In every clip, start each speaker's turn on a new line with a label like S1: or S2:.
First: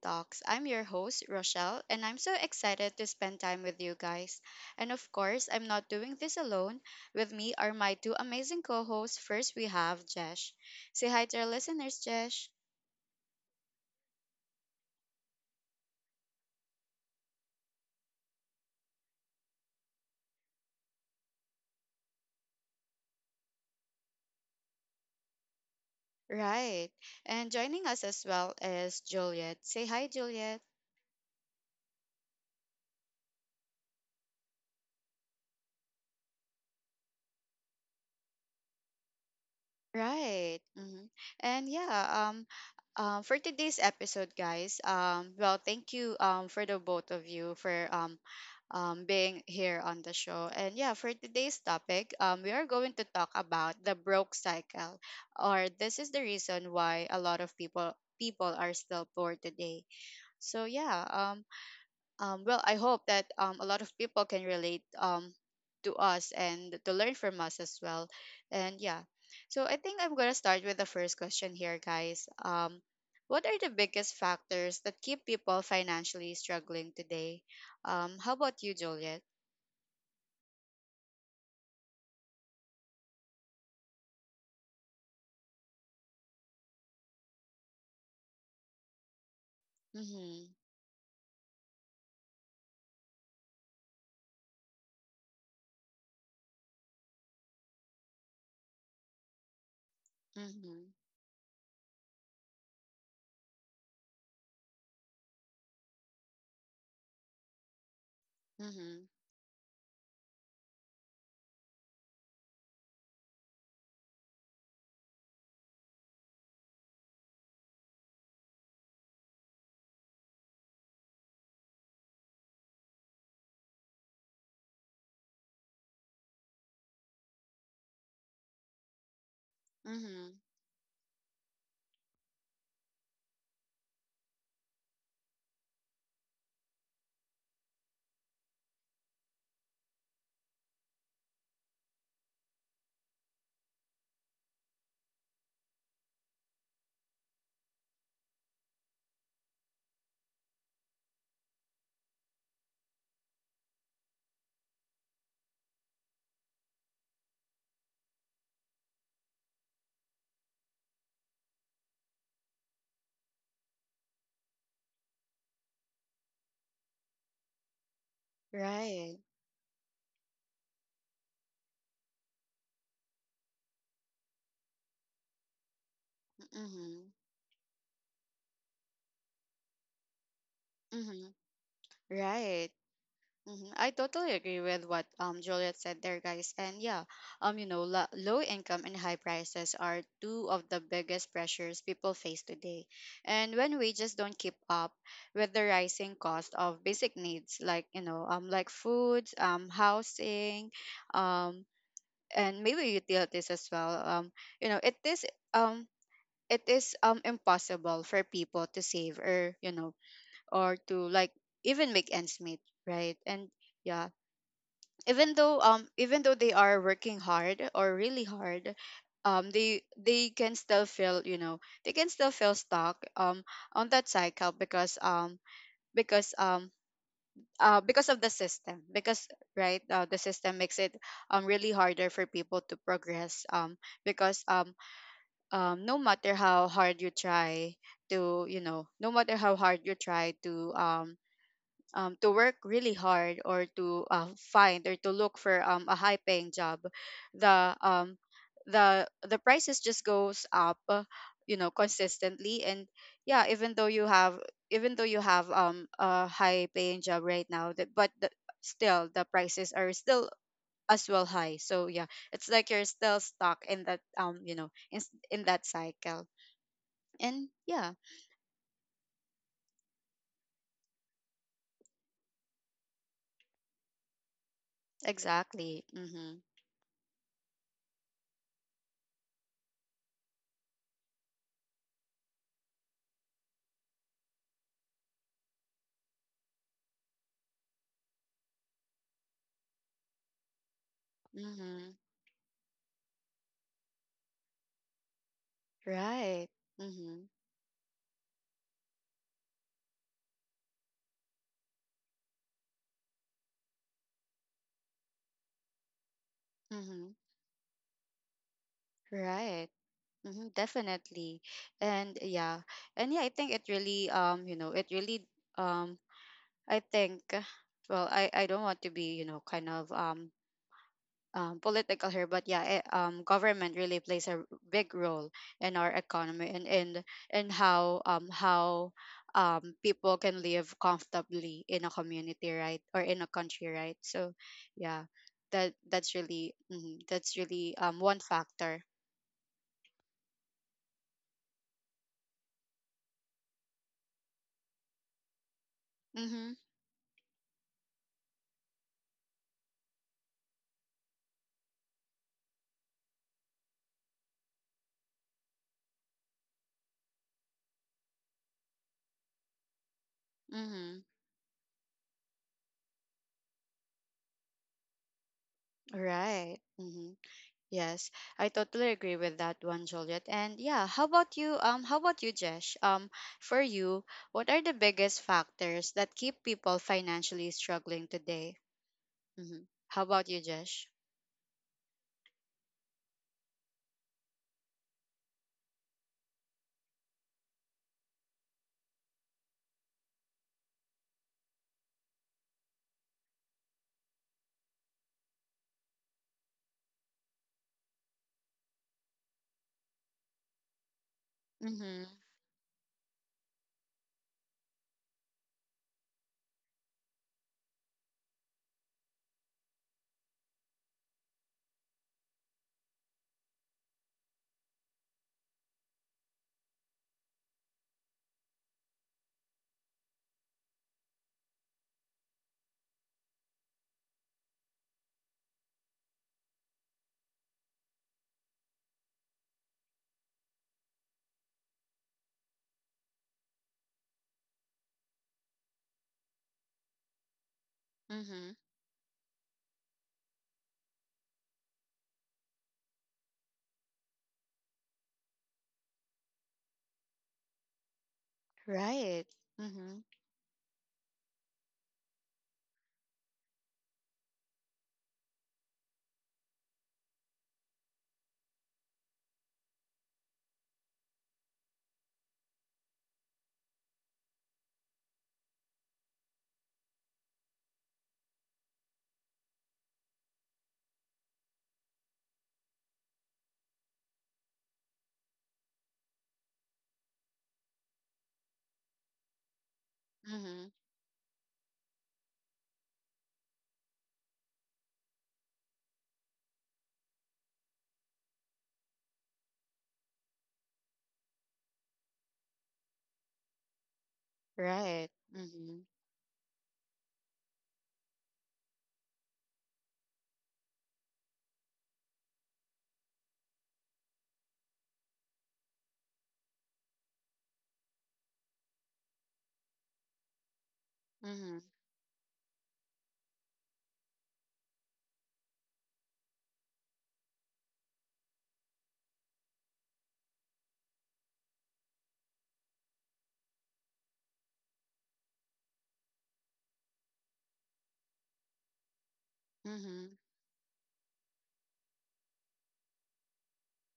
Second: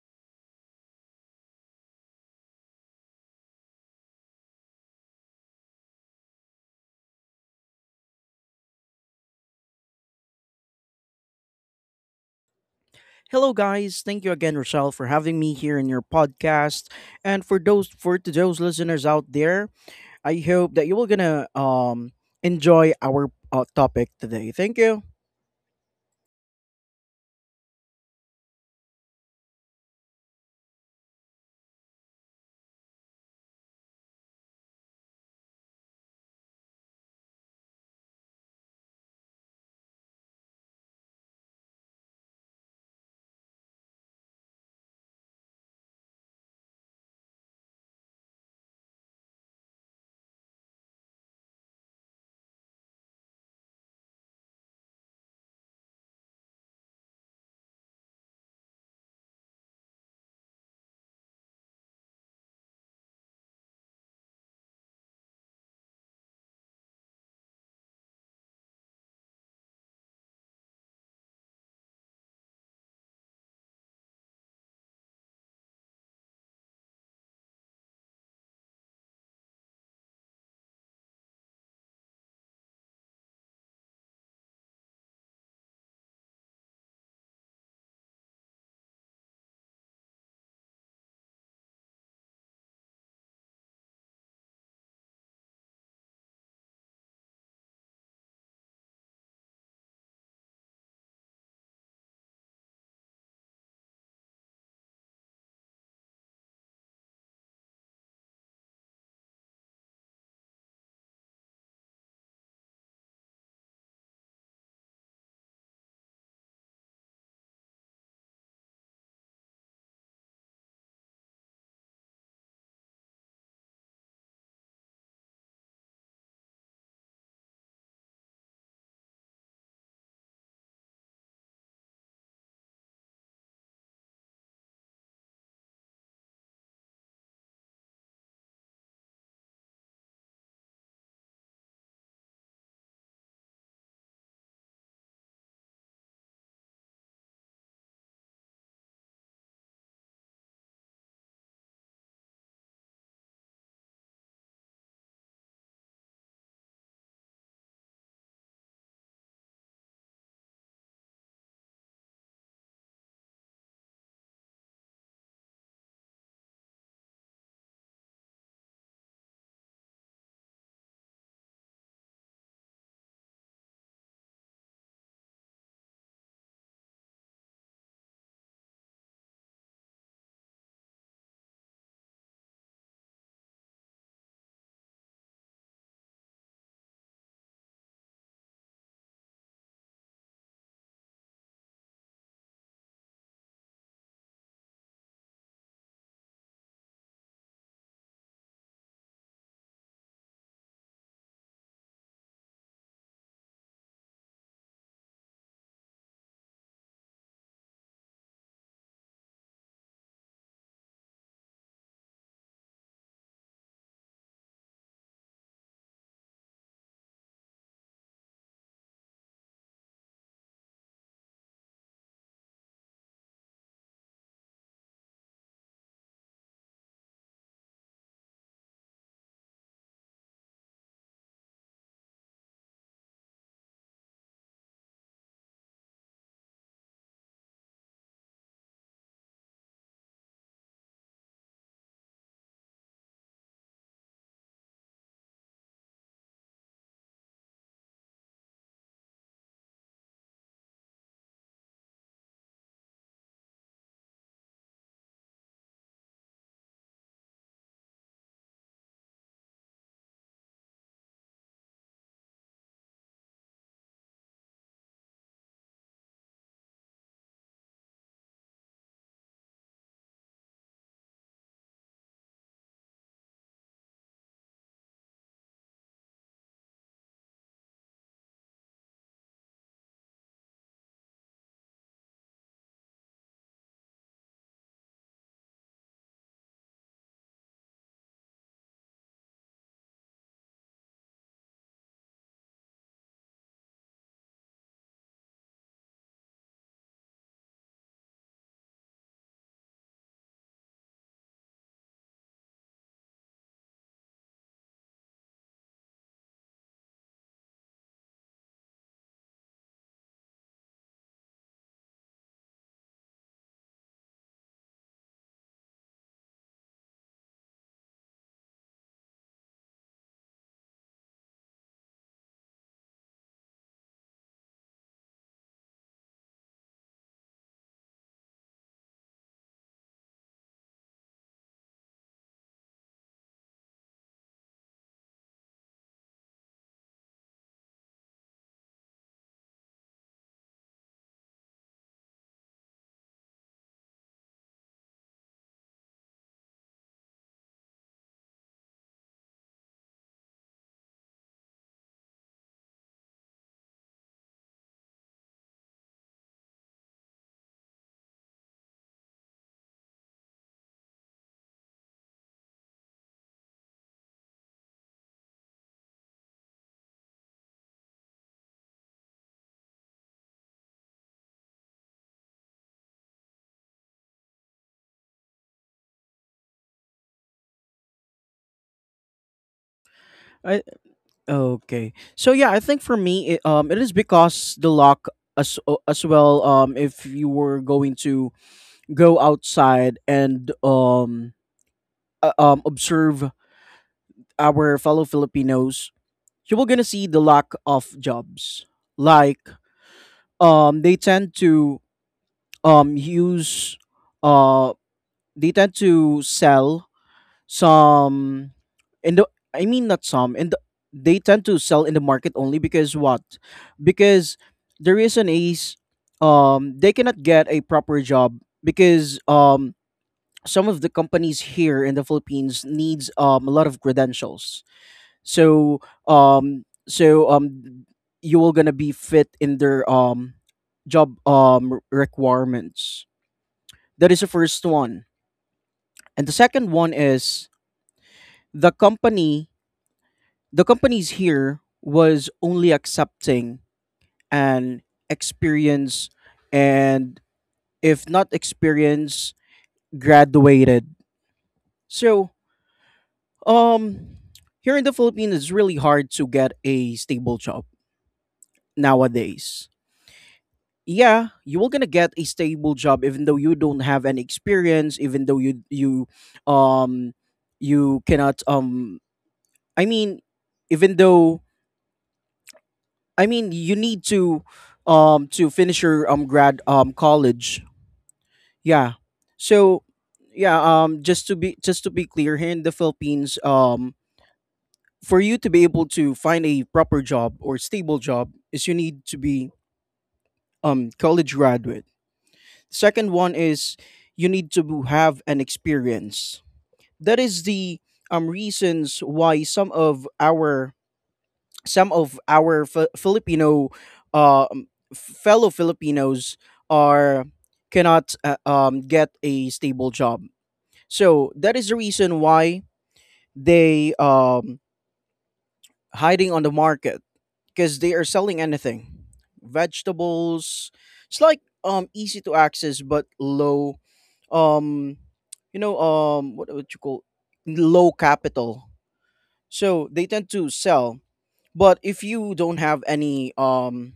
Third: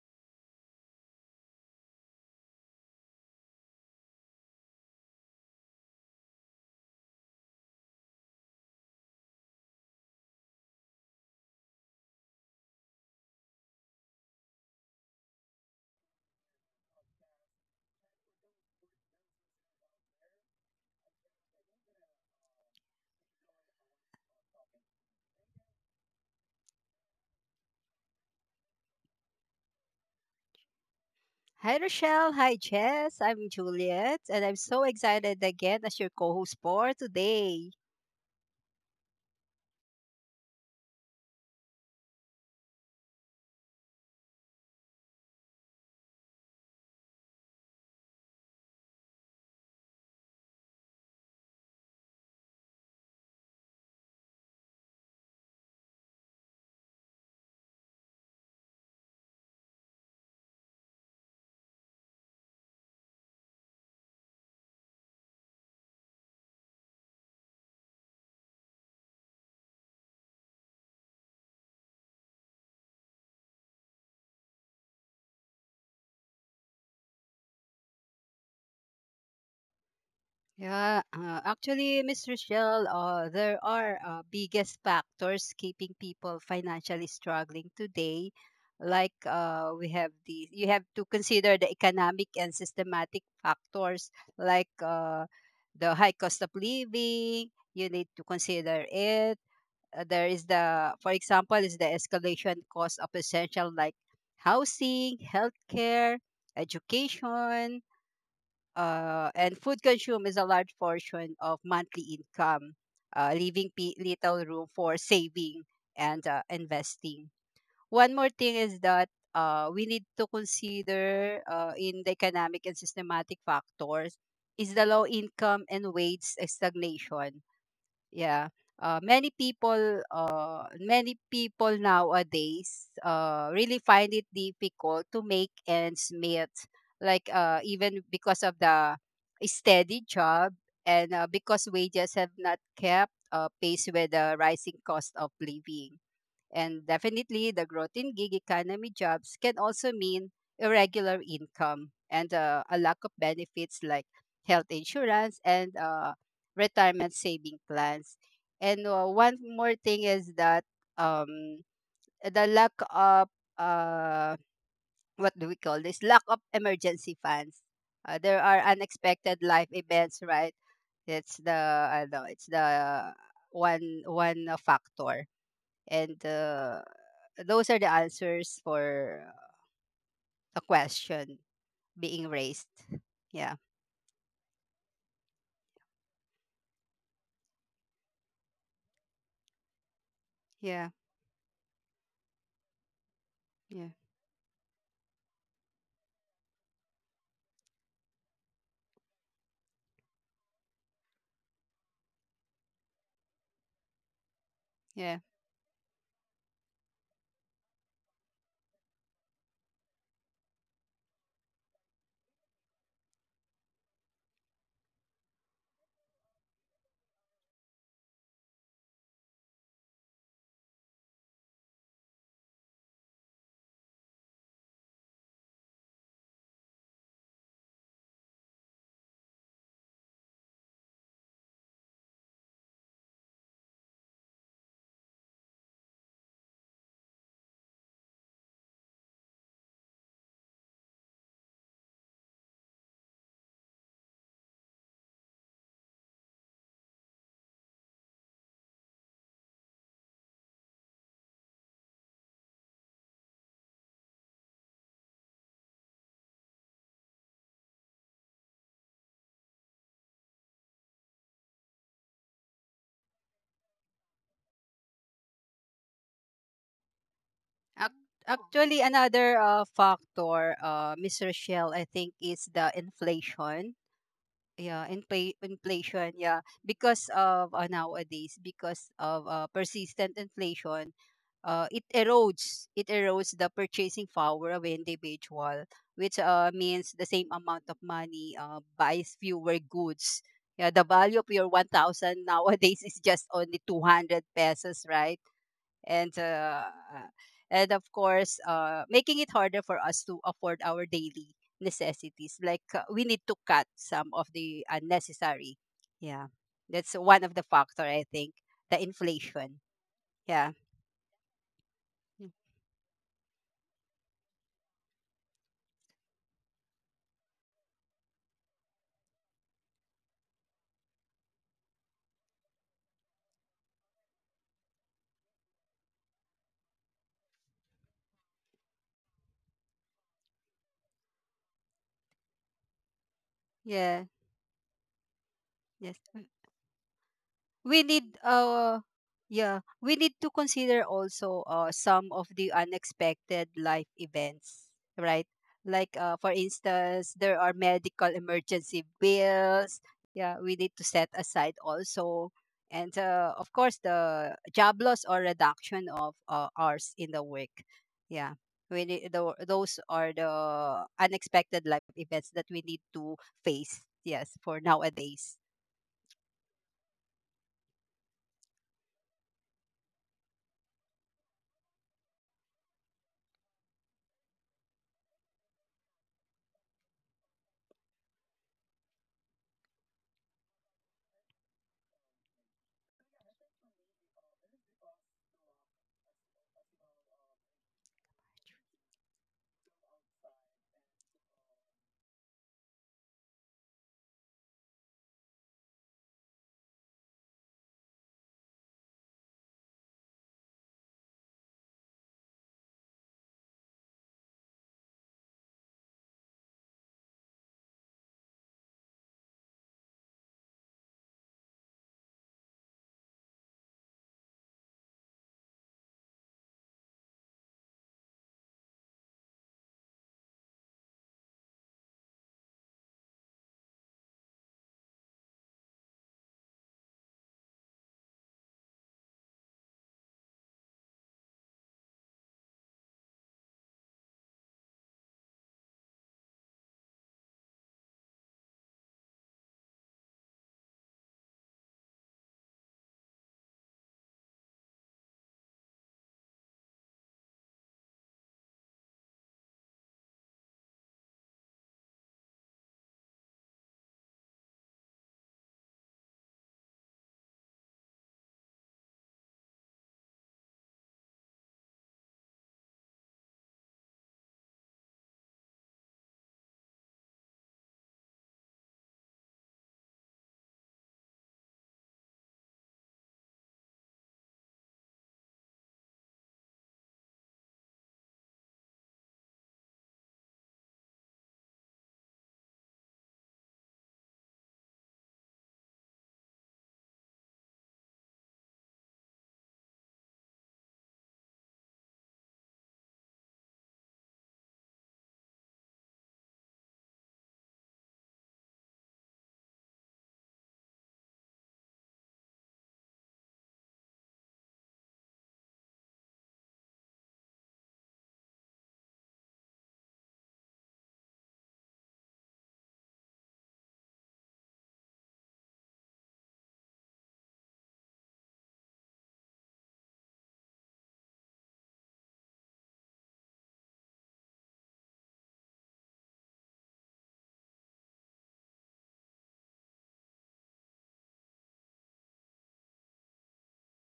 S1: Talks. I'm your host, Rochelle, and I'm so excited to spend time with you guys. And of course, I'm not doing this alone. With me are my two amazing co hosts. First, we have Jesh. Say hi to our listeners, Jesh.
S2: Hello, guys. Thank you again, Rochelle, for having me here in your podcast. And for those for to those listeners out there, I hope that you will gonna enjoy our topic today. Thank you.
S1: Right. And joining us as well is Juliet. Say hi, Juliet.
S3: Hi, Rochelle. Hi, Jess. I'm Juliet, and I'm so excited again as your co host for today.
S1: Right. And yeah, for today's episode, guys, well, thank you, for the both of you for being here on the show. And yeah, for today's topic, we are going to talk about the broke cycle, or this is the reason why a lot of people are still poor today. So yeah, well, I hope that a lot of people can relate to us and to learn from us as well. And yeah, so I think I'm going to start with the first question here, guys. What are the biggest factors that keep people financially struggling today? How about you, Juliet?
S3: Yeah, actually, Miss Rochelle, there are biggest factors keeping people financially struggling today. Like we have
S1: Mm-hmm.
S3: you have to consider the economic and systematic factors like the high cost of living. You need to consider it. There is
S1: Mm-hmm.
S3: the, for example, is the escalation cost of essential like housing, healthcare, education,
S1: Mm-hmm.
S3: and food consumed is a large portion of monthly income, leaving little room for saving and investing. One more thing is that we need to consider, in the economic and systematic factors, is the low income and wage stagnation, yeah. Many people
S1: Mm-hmm.
S3: nowadays really find it difficult to make ends meet, like even because of the steady job, and because wages have not kept pace with the rising cost of living. And definitely, the growth in gig economy jobs can also mean irregular income and a lack of benefits like health insurance and retirement saving plans. And one more thing is that um, the lack of uh, what do we call this? Lack of emergency funds. There are
S1: Right.
S3: unexpected life events, right? It's the, I know it's the one factor. And
S1: Mm-hmm.
S3: those are the answers for a
S1: Mm-hmm.
S3: question being raised.
S1: Right.
S3: Yeah,
S1: Mhm. I totally agree with what Juliet said there, guys. And yeah, you know, low income and high prices are two of the
S3: yeah,
S1: biggest pressures people face today. And when
S3: yeah,
S1: wages don't keep up with the rising cost of basic needs, like you know, like foods, housing, um, and maybe utilities as well. You know,
S3: yeah.
S1: um, it is impossible for people to save or you know, or to like even make ends meet, right? And yeah, even though they are working hard or really hard, they can still feel you know they can still feel stuck on that cycle because um because of the system, because right the system makes it really harder for people to progress, because no matter how hard you try to you know no matter how hard you try to work really hard or to find or to look for a high paying job, the um, the prices just goes up, you know, consistently. And yeah, even though you have even though you have a high paying job right now that but the, still the prices are still as well high. So yeah, it's like you're still stuck in that you know in, in that cycle. And yeah,
S3: Ac- Actually, another factor, Miss Rochelle, I think, is the inflation, yeah.
S1: exactly.
S3: Inflation,
S1: Mm-hmm.
S3: yeah, because of nowadays, because of persistent inflation, it erodes the purchasing power of individual, which means the same amount of money buys fewer goods. Yeah, the value of your
S1: Mm-hmm.
S3: 1000 nowadays is just only 200 pesos, right? And
S1: Right.
S3: uh,
S1: Mm-hmm.
S3: and of course, making it harder for us to afford our daily necessities, like we need to cut some of the unnecessary, yeah. That's
S1: Mm-hmm.
S3: one of the factor, I think, the inflation,
S1: Right. Hmm,
S3: yeah.
S1: definitely. And
S3: Mm.
S1: yeah. And yeah, I think it really you know, it really um I think well, I don't want to be, you know, kind of political here, but yeah, government really plays a big role in our economy and how people can live comfortably in a community, right, or in a country, right?
S3: Yeah,
S1: So, yeah,
S3: yes,
S1: that's really that's really
S3: we need
S1: one factor.
S3: yeah, we need to consider also some of the unexpected life events, right? Like for
S1: Mm-hmm,
S3: instance, there are medical emergency bills, yeah, we need to set aside also. And of course, the job loss or reduction of hours in the work, yeah. We need, those are the
S1: mm-hmm.
S3: unexpected life events that we need to phase, yes, for nowadays.
S1: Right. Mm-hmm. Yes, I totally agree with that one, Juliet. And yeah, how about you? How about you, Jesh? For you, what are the biggest factors that keep people financially struggling today? Mm-hmm. How about you,
S2: I,
S1: Jesh?
S2: okay. So yeah, I think for me, it is because the lock as well. If you were going to go outside and observe our fellow Filipinos, you were gonna see the lack of jobs like they tend to
S1: Mm-hmm.
S2: use uh they tend to sell some in the I mean not some in the they tend to sell in the market only because what? Because the reason is they cannot get a proper job because some of the companies here in the Philippines needs a lot of credentials so um so um you will gonna be fit in their job requirements. That is the first one, and the second one is
S1: Mm-hmm.
S2: the company the companies here was only accepting an experience, and if not
S1: Right.
S2: experience,
S1: Mm-hmm.
S2: graduated. So um here in the Philippines it's really hard to get a stable job nowadays. Yeah, you will gonna get a stable job even though you don't have any experience, even though um you cannot I mean even though I mean you need to finish your grad college. Yeah. So yeah,
S1: Mm-hmm.
S2: just to be clear here in the Philippines, for you to be able to find a proper job or stable job is you need to be college graduate. Second one is you need to
S1: Right.
S2: have an
S1: Mm-hmm.
S2: experience. That is the reasons why some of our Filipino uh, um, fellow Filipinos are cannot get a stable job. So that
S1: Mm-hmm.
S2: is the reason why they hiding on the market because they are selling anything, vegetables. It's like easy to access but low um you know, what would you call, low capital, so
S1: Mm-hmm.
S2: they tend to sell. But if you don't have any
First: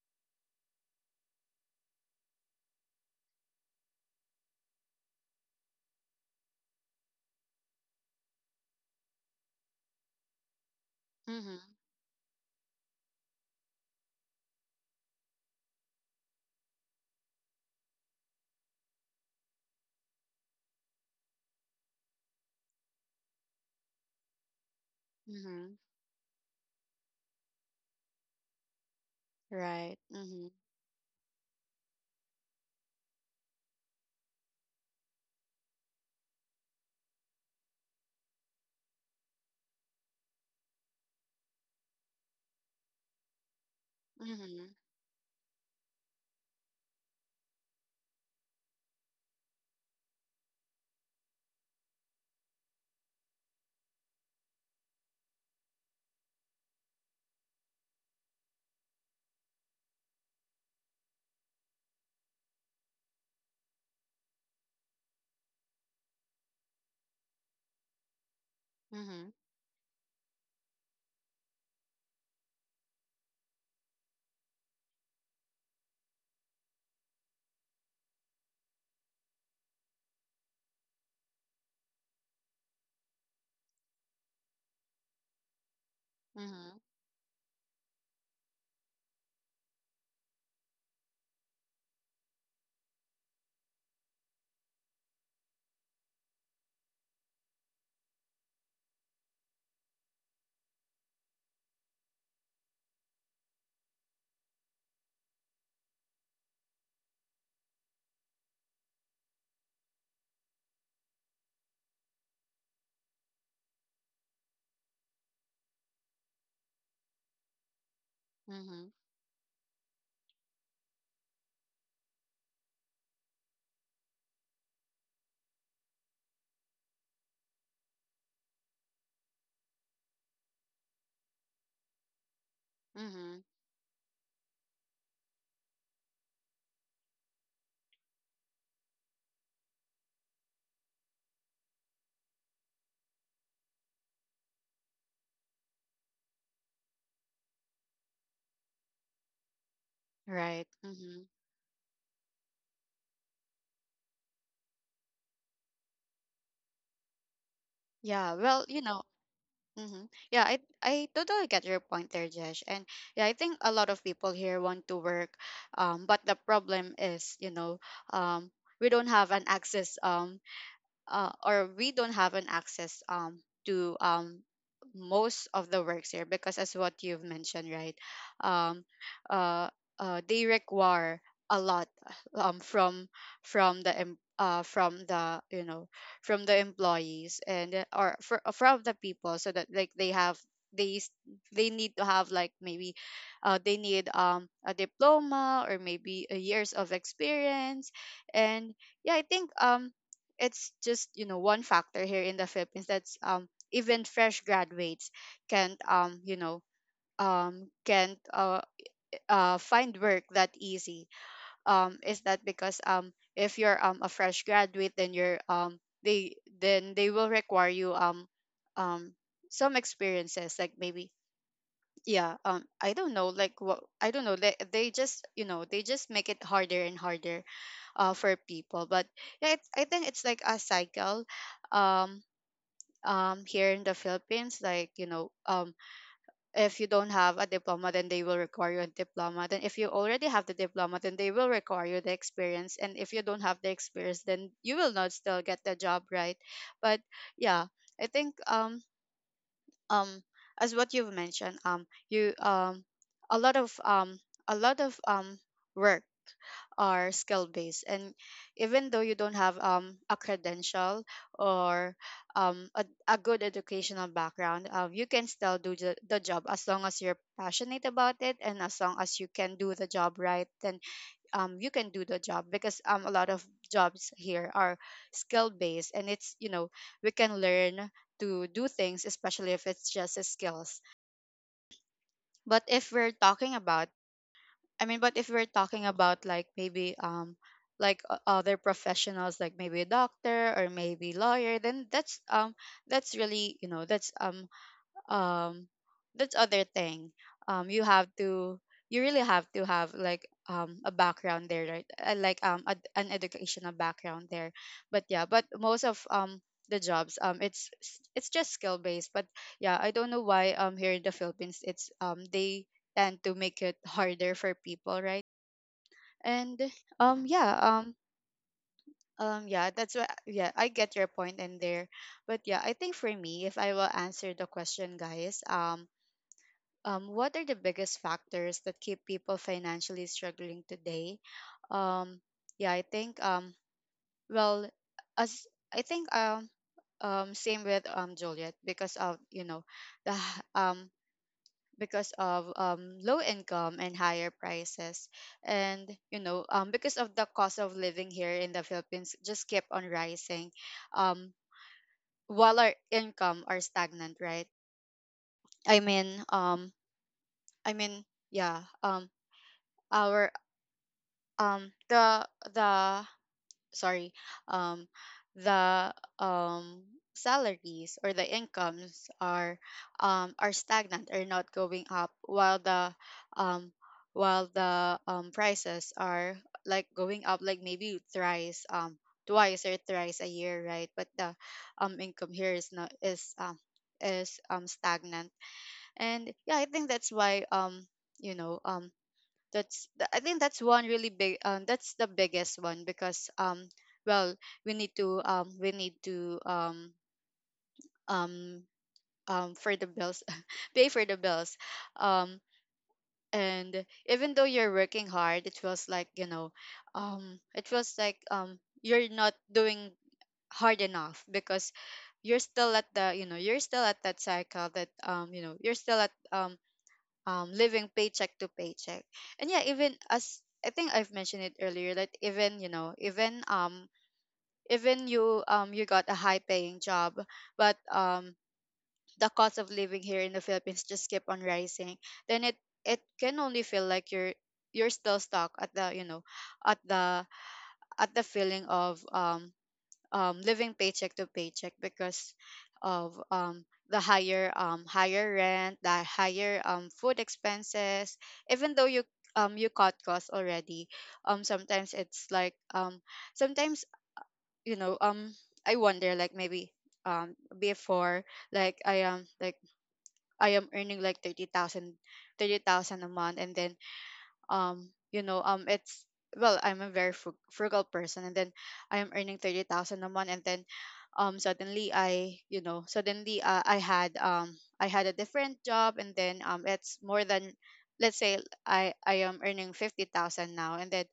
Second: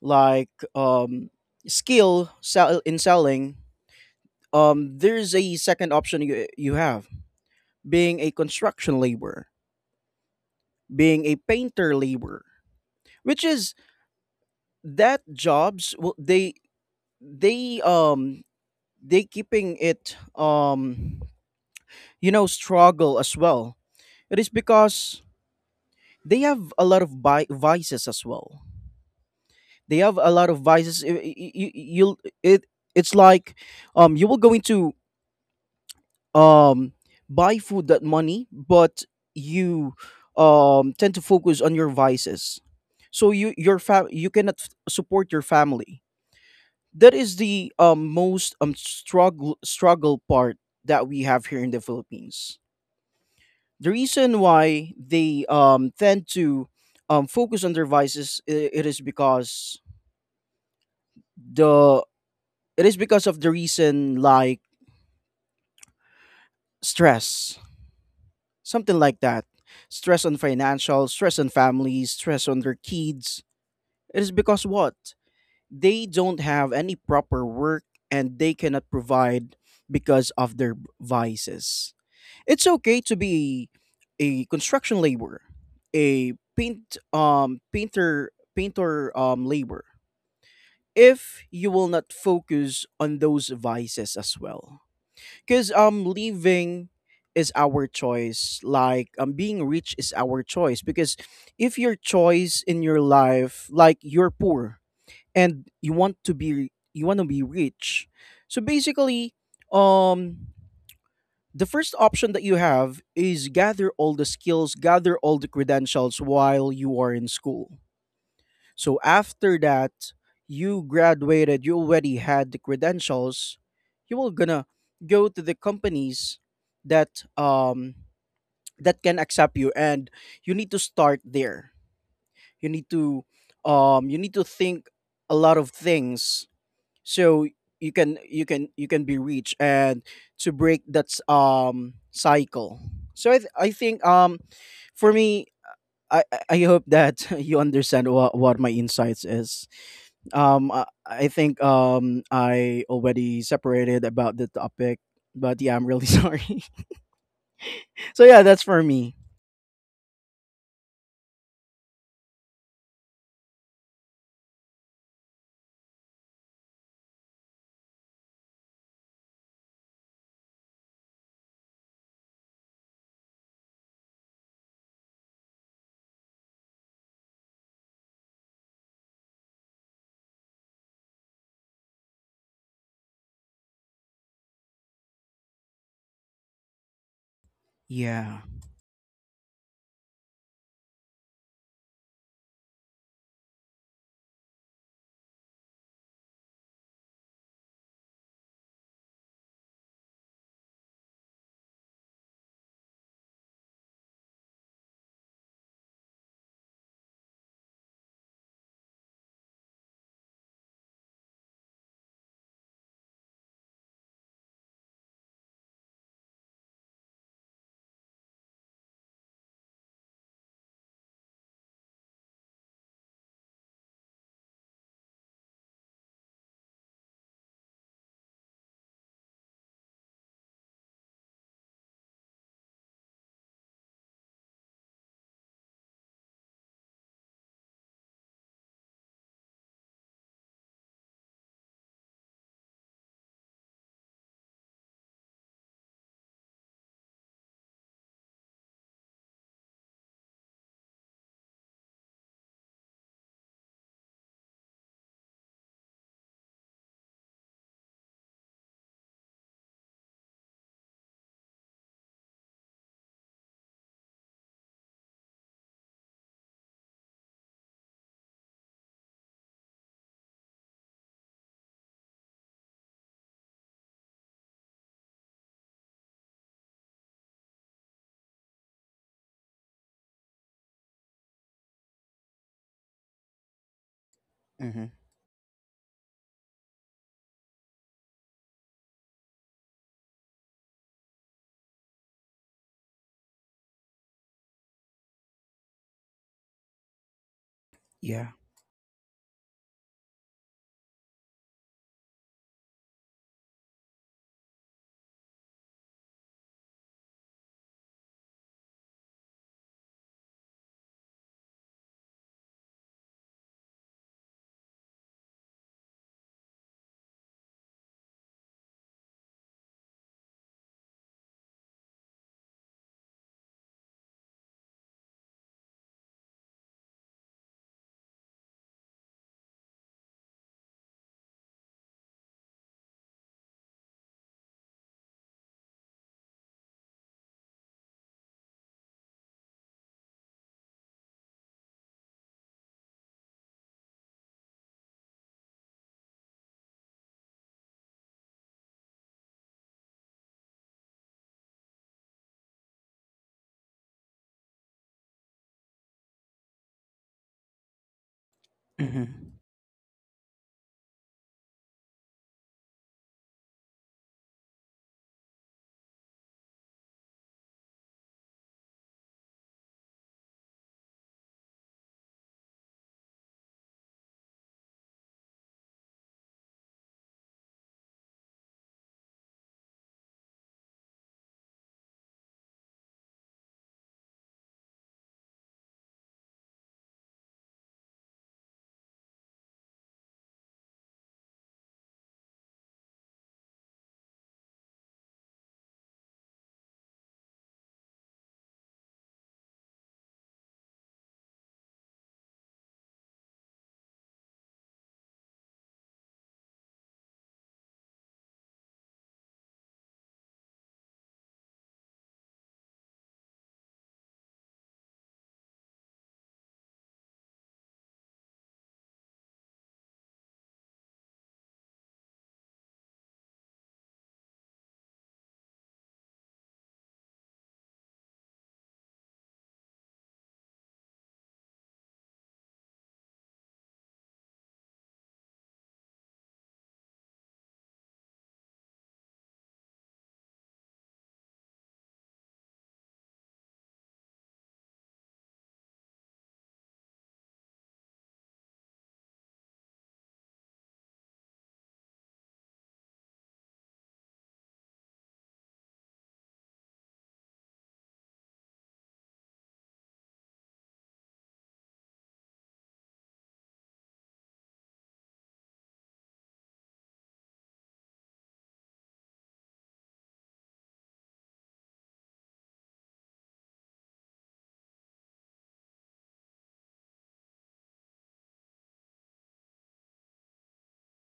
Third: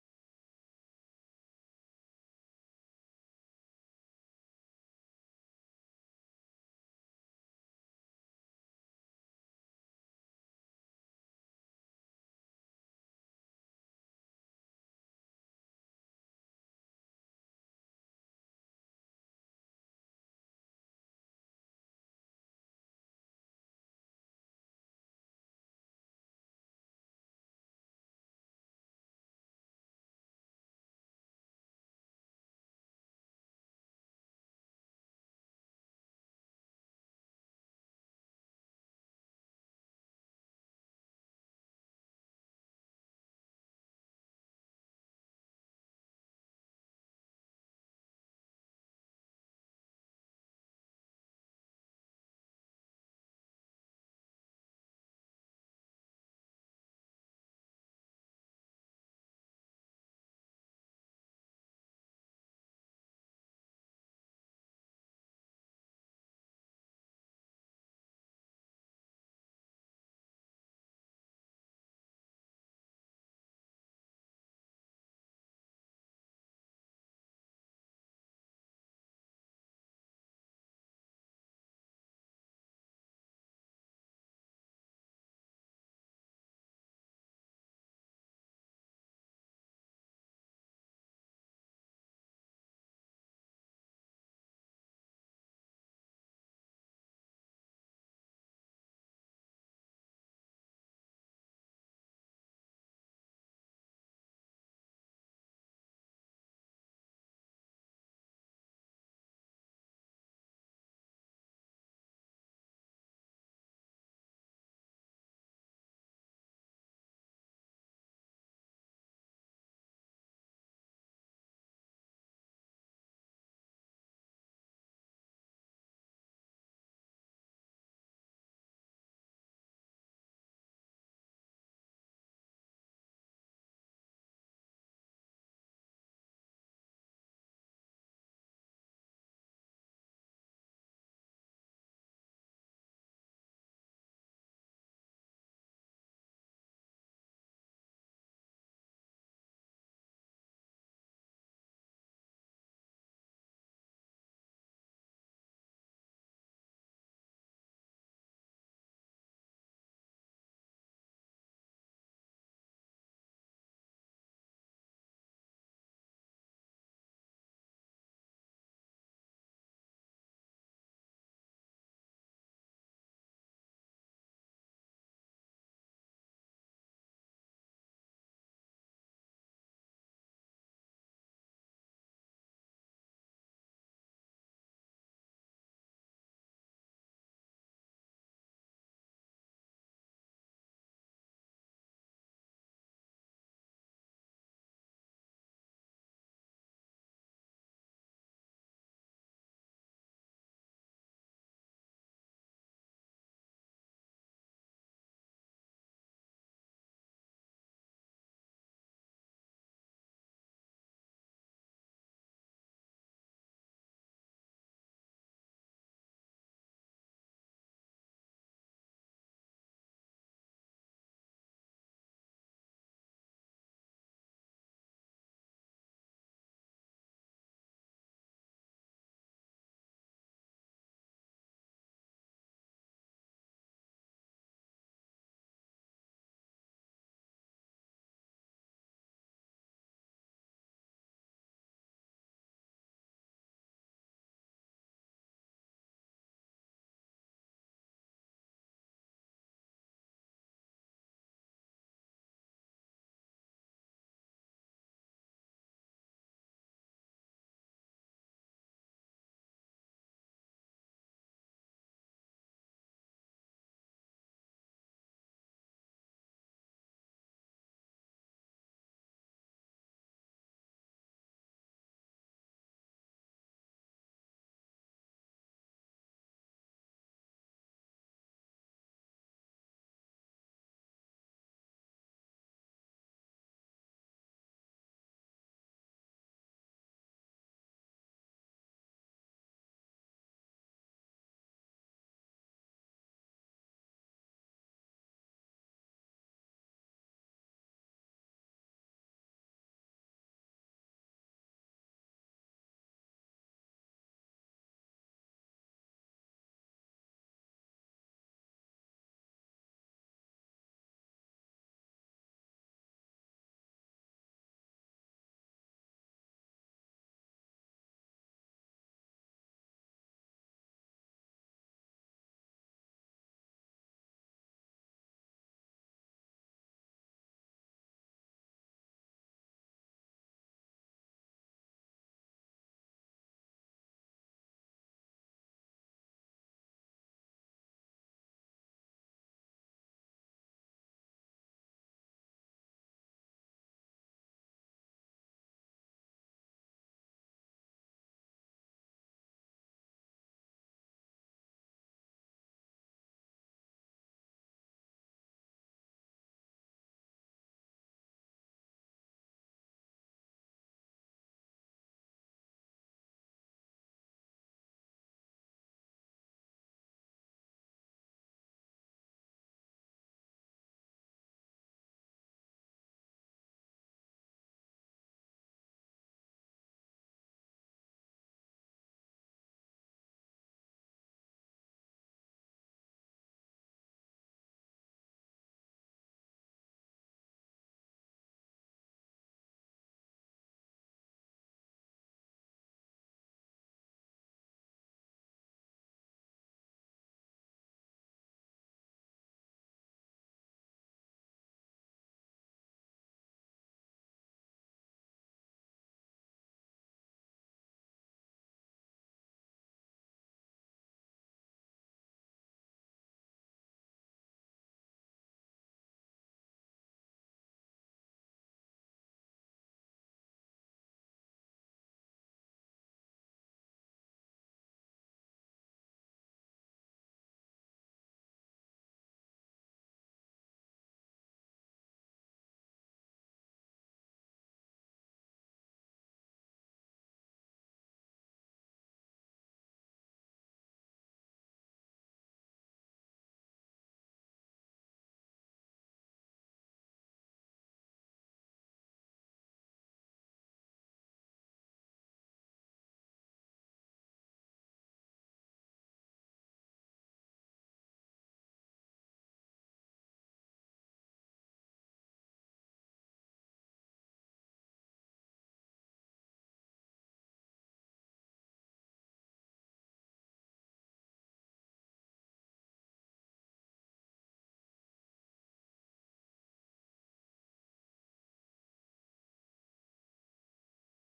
S2: like um skill sell in selling, there's a second option you you have: being a construction laborer, being a
S1: Mm-hmm.
S2: painter laborer, which is that jobs will they um they keeping it you know, struggle as well. It is because
S1: Mm-hmm.
S2: they have a lot of vices as well.
S1: Right.
S2: They have a
S1: Mm-hmm.
S2: lot of vices you, you, you'll it It's like you will go into um buy food that money, but you tend to focus on your vices, so you cannot
S1: Mm-hmm.
S2: support your family. That is the most struggle part that we have here in the Philippines. The reason why they tend to focus on their vices, it is because the it is because of the reason like stress, something like
S1: Mm-hmm.
S2: that. Stress on financial, stress on families, stress on their kids. It is because what? They don't have any proper work, and they cannot provide because of their vices. It's okay to be a construction laborer, a
S1: Mm-hmm.
S2: painter labor, if you will not focus on those vices as well. Cause leaving is our choice. Like being rich is our choice. Because if your choice in your life, like you're poor and you want to be rich. So basically, um the first option that you have is gather all the skills, gather all the credentials while you are in school.
S1: Mm-hmm.
S2: So after that, you graduated, you already had the credentials, you will gonna go to the companies that that can accept you, and you need to start there. You need to
S1: Mm-hmm.
S2: you need to think a lot of things, so you can be rich and to break that cycle. So I think for me, I hope that you understand what my insights is.
S1: Right. Mm-hmm.
S2: I think I already separated about the topic, but yeah, I'm really sorry. So
S1: Yeah,
S2: yeah, that's
S1: well,
S2: for
S1: you know,
S2: me.
S1: mm-hmm. Yeah, I totally get your point there, Jesh. And yeah, I think a lot of people here want to work, but the problem is, you know, um, we don't have an access or we don't have an access to most of the works here because as what you've mentioned, right? um uh, they require a lot um from from the from the you know from the employees and or
S2: Yeah.
S1: for, from the people so that like they have they s- they need to have like maybe they need a diploma or maybe a years of experience. And yeah, I think it's just you know one factor here in the Philippines that's even fresh graduates can't you know can't find work that easy, is that because if you're a fresh graduate then you're they then they will require you um some experiences like maybe, yeah, I don't know like what, I don't know, they just you know they just make it harder and harder for people. But yeah, it's, I think it's like a cycle um here in the Philippines. Like you know if you don't have a diploma then they will require you a diploma, then if you already have the diploma then they will require you the experience, and if you don't have the experience then you will not still get the job, right? But yeah, I think um as what you've mentioned you a lot of um a lot of work are skill based. And even though you don't have a credential or a good educational background, you can still do the job as long as you're passionate about it and as long as you can do the job right. Then you can do the job because a lot of jobs here are skill based, and it's you know we can learn to do things especially if it's just a skills. But if we're talking about,
S2: Mm-hmm.
S1: I mean but if we're talking about like maybe like other professionals like maybe a doctor or maybe lawyer, then that's really you know um that's other thing. You have
S2: Yeah.
S1: to, you really have to have like a background there, right? Like an educational background there. But yeah, but most of the jobs it's just skill based. But yeah, I don't know why here in the Philippines it's they tend to make it harder for people, right? And um yeah um yeah that's what, yeah I get your point in there. But yeah, I think for me if I will answer the question guys, what are the biggest factors that keep people financially struggling today? Um, yeah, I think well, as I think same with Juliet, because of you know the h- um, because of low income and higher prices. And you know because of the cost of living here in the Philippines just kept on rising, um, while our income are stagnant, right? I mean um, I mean yeah,
S2: Mm-hmm.
S1: our um the the sorry um the um salaries or the incomes are stagnant or not going up, um while the prices are like going up like maybe thrice, twice or thrice a year, right? But the income here is not is is stagnant. And yeah, I think that's why you know I think that's one really big that's the biggest one. Because well, we need to um for the bills pay for the bills. um and even though you're working hard, it feels like you know it feels like you're not doing hard enough, because you're still at the you know you're still at that cycle, that you know you're still at living paycheck to paycheck. And yeah, even as I think I've mentioned it earlier, that even you know, even you you got a high paying job, but the cost of living here in the Philippines just keep on rising. Then it can only feel like you're still stuck at the you know at the at the feeling of living paycheck to paycheck, because of the higher higher rent, the higher food expenses. Even though you you cut costs already, sometimes it's like sometimes you know um, I wonder like maybe before like I am like I am earning like 30,000 a month. And then you know it's well, I'm a very frugal person, and then I am earning 30,000 a month. And then suddenly I you know suddenly I had I had a different job, and then it's more than, let's say, I am earning 50,000 now. And then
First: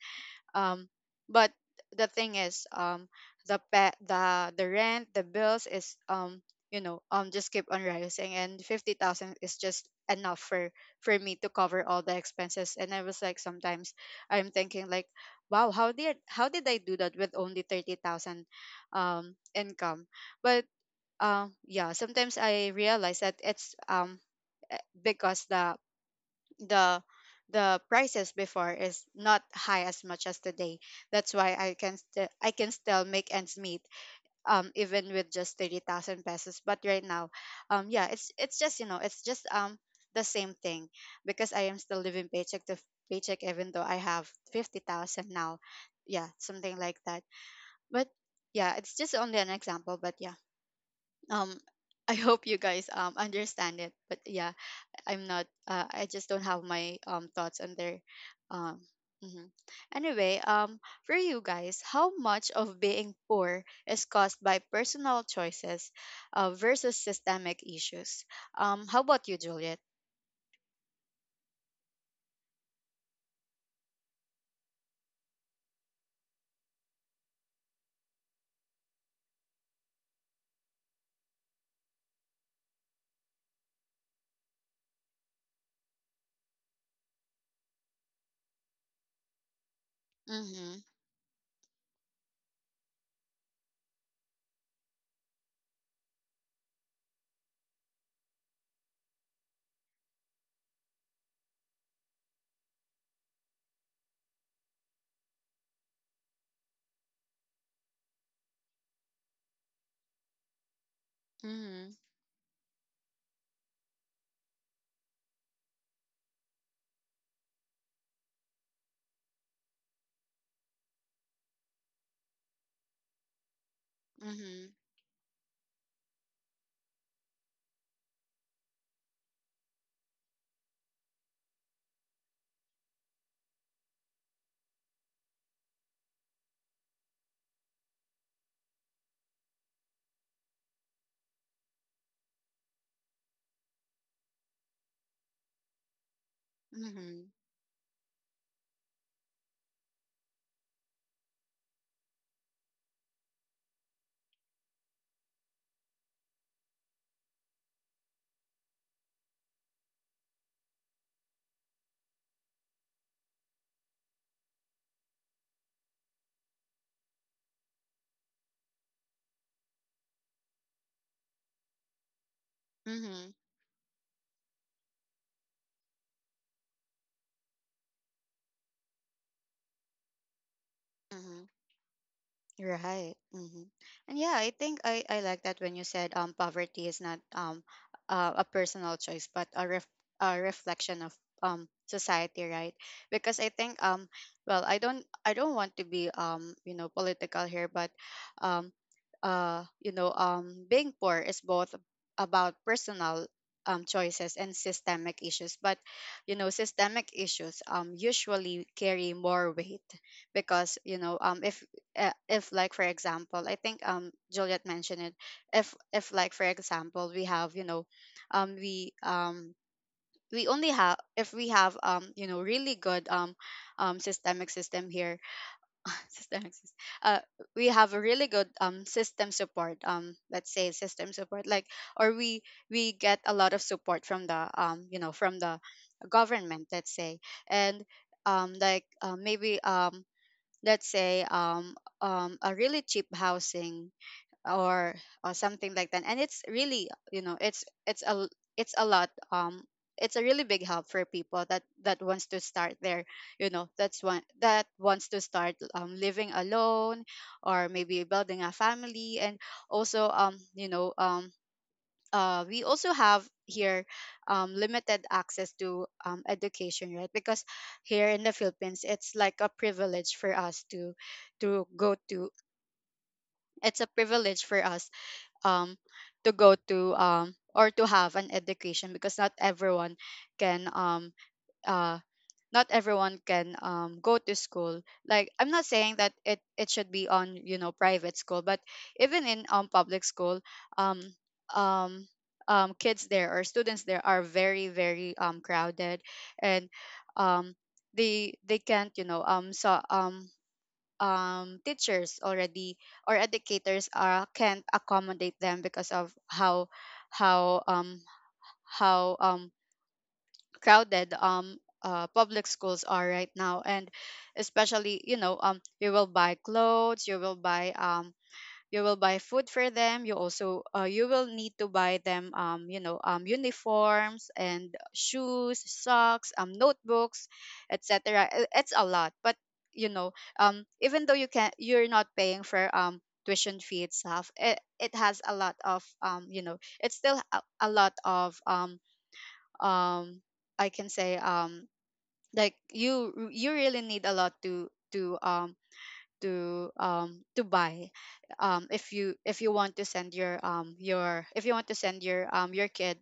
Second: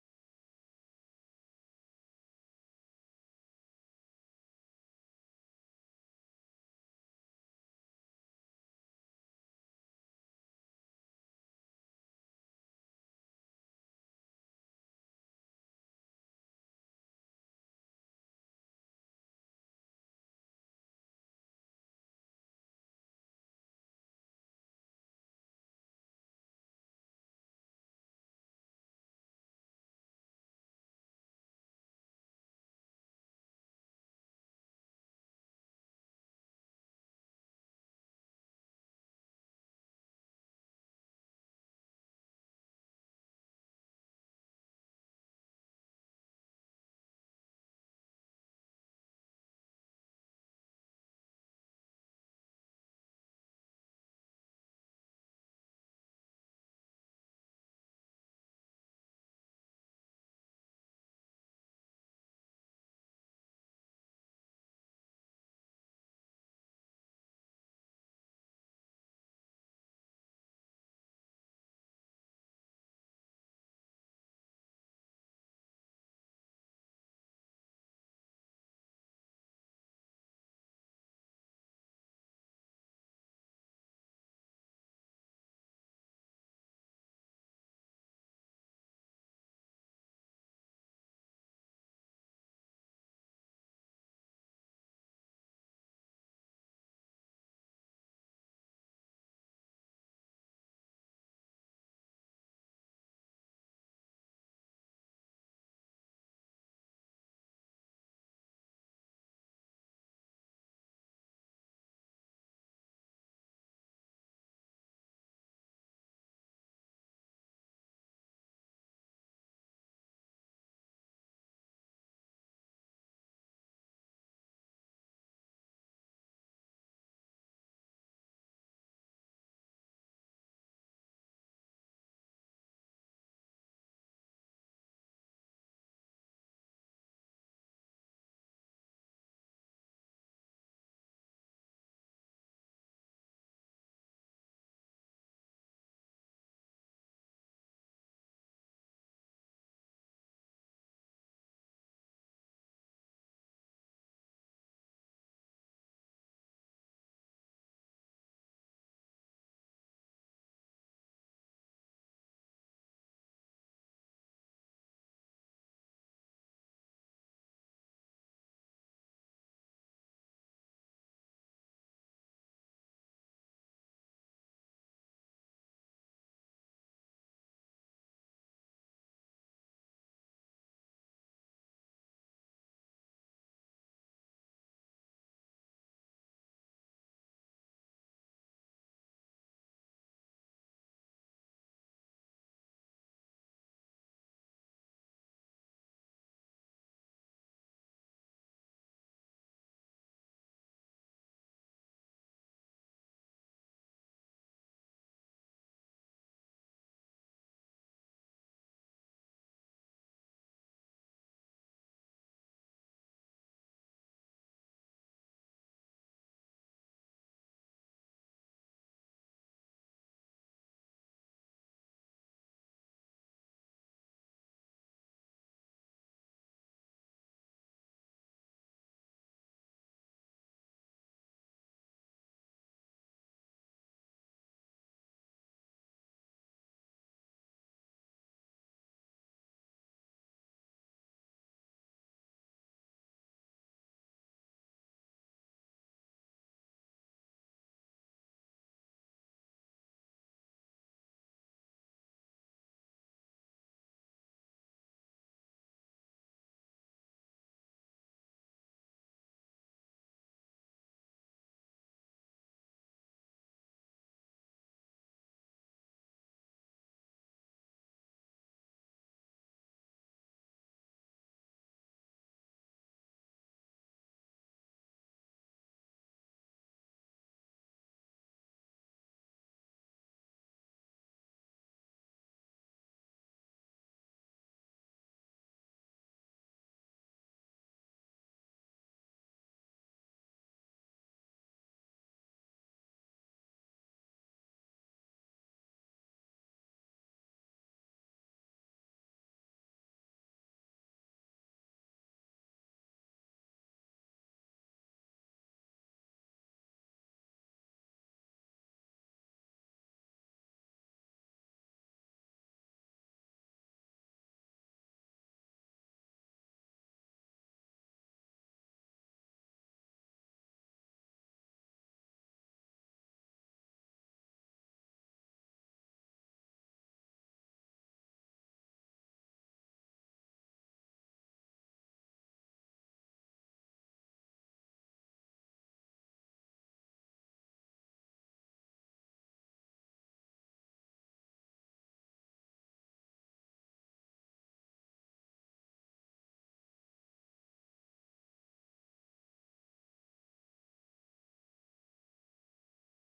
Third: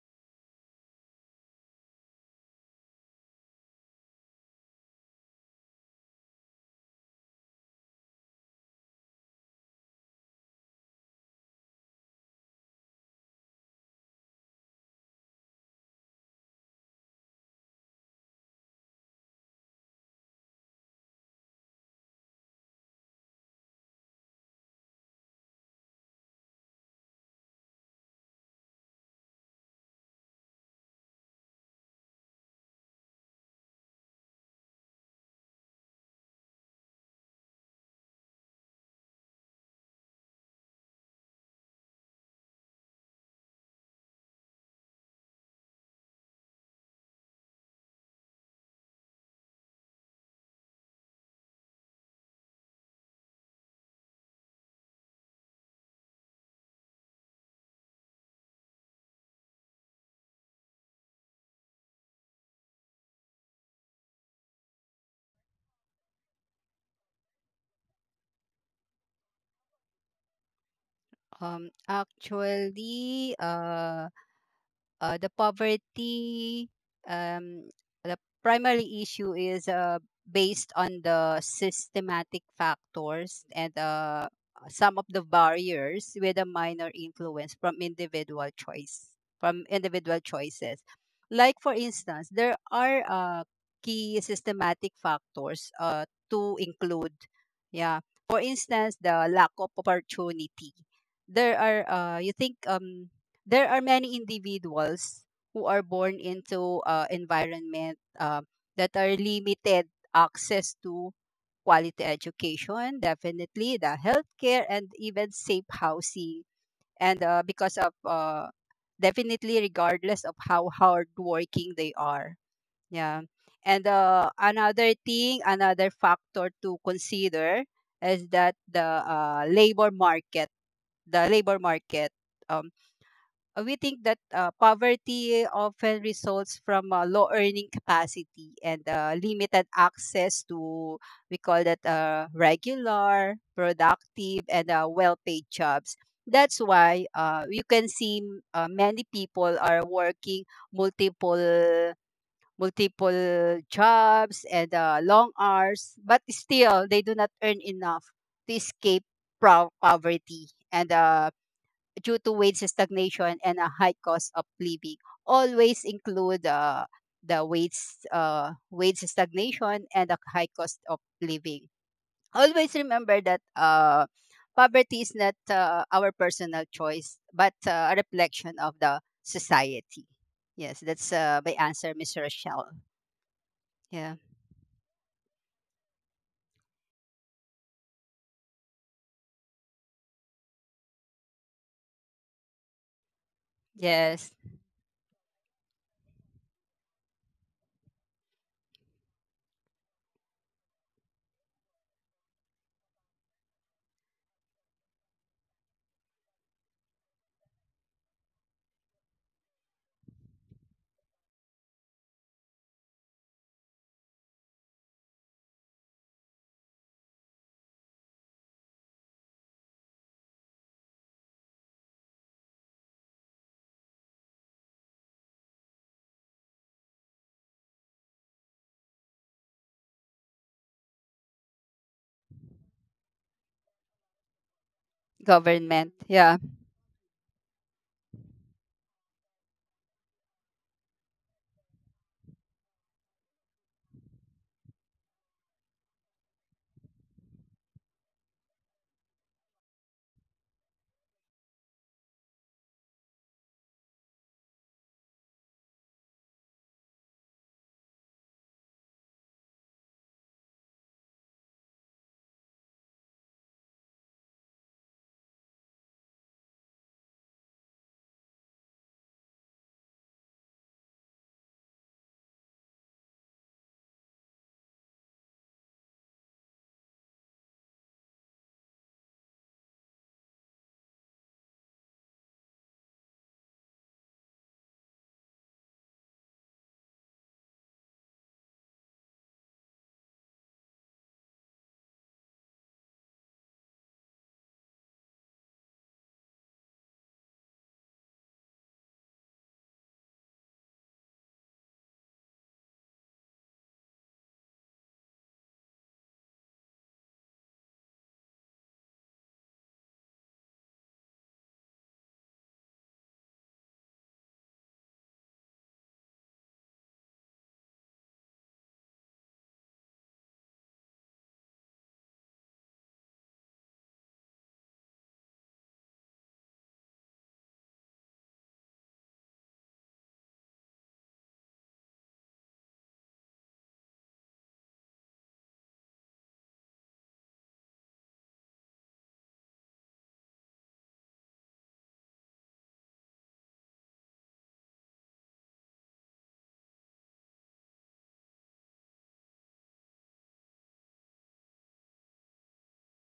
S1: um but the thing is, the rent, the bills is you know just keep on rising, and 50,000 is just enough for me to cover all the expenses. And I was like, sometimes I'm thinking like, wow, how did I do that with only 30,000 income? But yeah, sometimes I realize that it's because the the the prices before is not high as much as today. That's why I can still make ends meet even with just 30,000 pesos. But right now, yeah, it's just the same thing, because I am still living paycheck to paycheck even though I have 50,000 now. Yeah, something like that. But yeah, it's just only an example, but yeah. Um I hope you guys understand it. But yeah, I'm not. I just don't have my thoughts on their um. mhm. Anyway, for you guys, how much of being poor is caused by personal choices, versus systemic issues? How about you, Juliet?
S3: Actually, the poverty, um, the primary issue is based on the systematic factors and some of the barriers, with a minor influence from from individual choices.
S1: Mm-hmm.
S3: Like for instance, there are key systematic factors to include, yeah. For instance, the lack of opportunity. There are, you think there are many individuals who are born into environment that are limited access to
S1: Mm-hmm.
S3: quality education, definitely the healthcare and even safe housing. And because of definitely regardless of how hard working they are, yeah. And
S1: Mm-hmm.
S3: another thing, another factor to consider is that the labor market. um we think that poverty often results from low earning capacity and limited access to, we call that, regular productive and well-paid jobs. That's why you can see many people are working multiple multiple jobs and long hours, but still they do not earn enough to escape poverty, and due to wage stagnation and a high cost of living. Always include the wage wage stagnation and the high cost of living. Always remember
S1: Mm-hmm.
S3: that poverty is not our personal choice, but a reflection of the society. Yes, that's
S1: Mm-hmm.
S3: my answer, Miss Rochelle.
S1: Right. Hmm.
S3: Yeah.
S1: And yeah, I think I like that when you said poverty is not a personal choice but a reflection of society, right? Because I think
S3: Yes.
S1: well, I don't want to be political here, but um being poor is both about personal choices and systemic issues, but systemic issues usually carry more weight, because if if, like, for example, I think Juliet mentioned it, if, for example, we have, you know um we um we only have if we have really good systemic system here, systemic sys- uh we have a really good system support, let's say, system support, like or we get a lot of support from the from the
S3: Government. Yeah.
S1: government, let's say. And like maybe let's say a really cheap housing, or or something like that. And it's really, you know, it's a lot, it's a really big help for people that wants to start their, that wants to start, living alone or maybe building a family. And also we also have here limited access to education, right? Because here in the Philippines, it's like a privilege for us to go to it's a privilege for us um, to go to or to have an education, because not everyone can uh, not everyone can, go to school. Like, I'm not saying that it should be on, you know, private school, but even in public school, um, um, kids there or students there are very very crowded, and um, they can't you know so teachers already or educators are can't accommodate them because of how um how crowded public schools are right now. And especially, you know, you will buy clothes, you will buy food for them, you also you will need to buy them uniforms and shoes, socks, notebooks, etc. It's a lot, but you know, even though you're not paying for tuition fee itself, it has a lot of, it's still a lot of um I can say, like, you really need a lot to to buy, if you want to send your if you want to send your kid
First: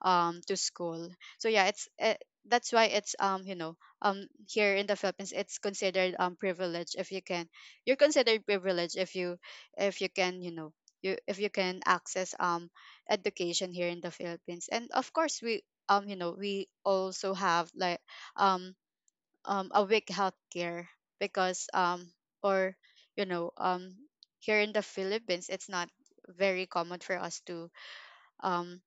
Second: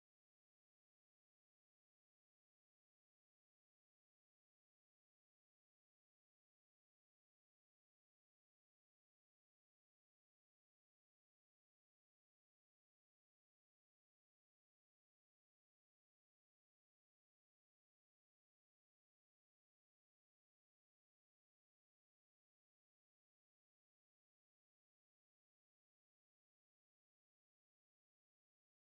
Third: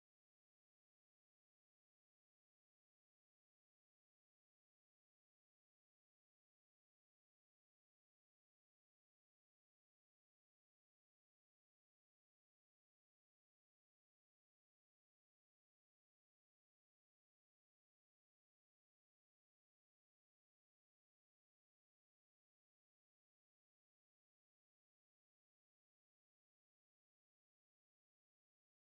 S1: to school. So yeah, that's why it's, here in the Philippines, it's considered privilege if you can, you're considered privileged if you, if you can, you know, you if you can access education here in the Philippines. And of course, we we also have like um a weak healthcare, because or you know here in the Philippines, it's not very common for us to um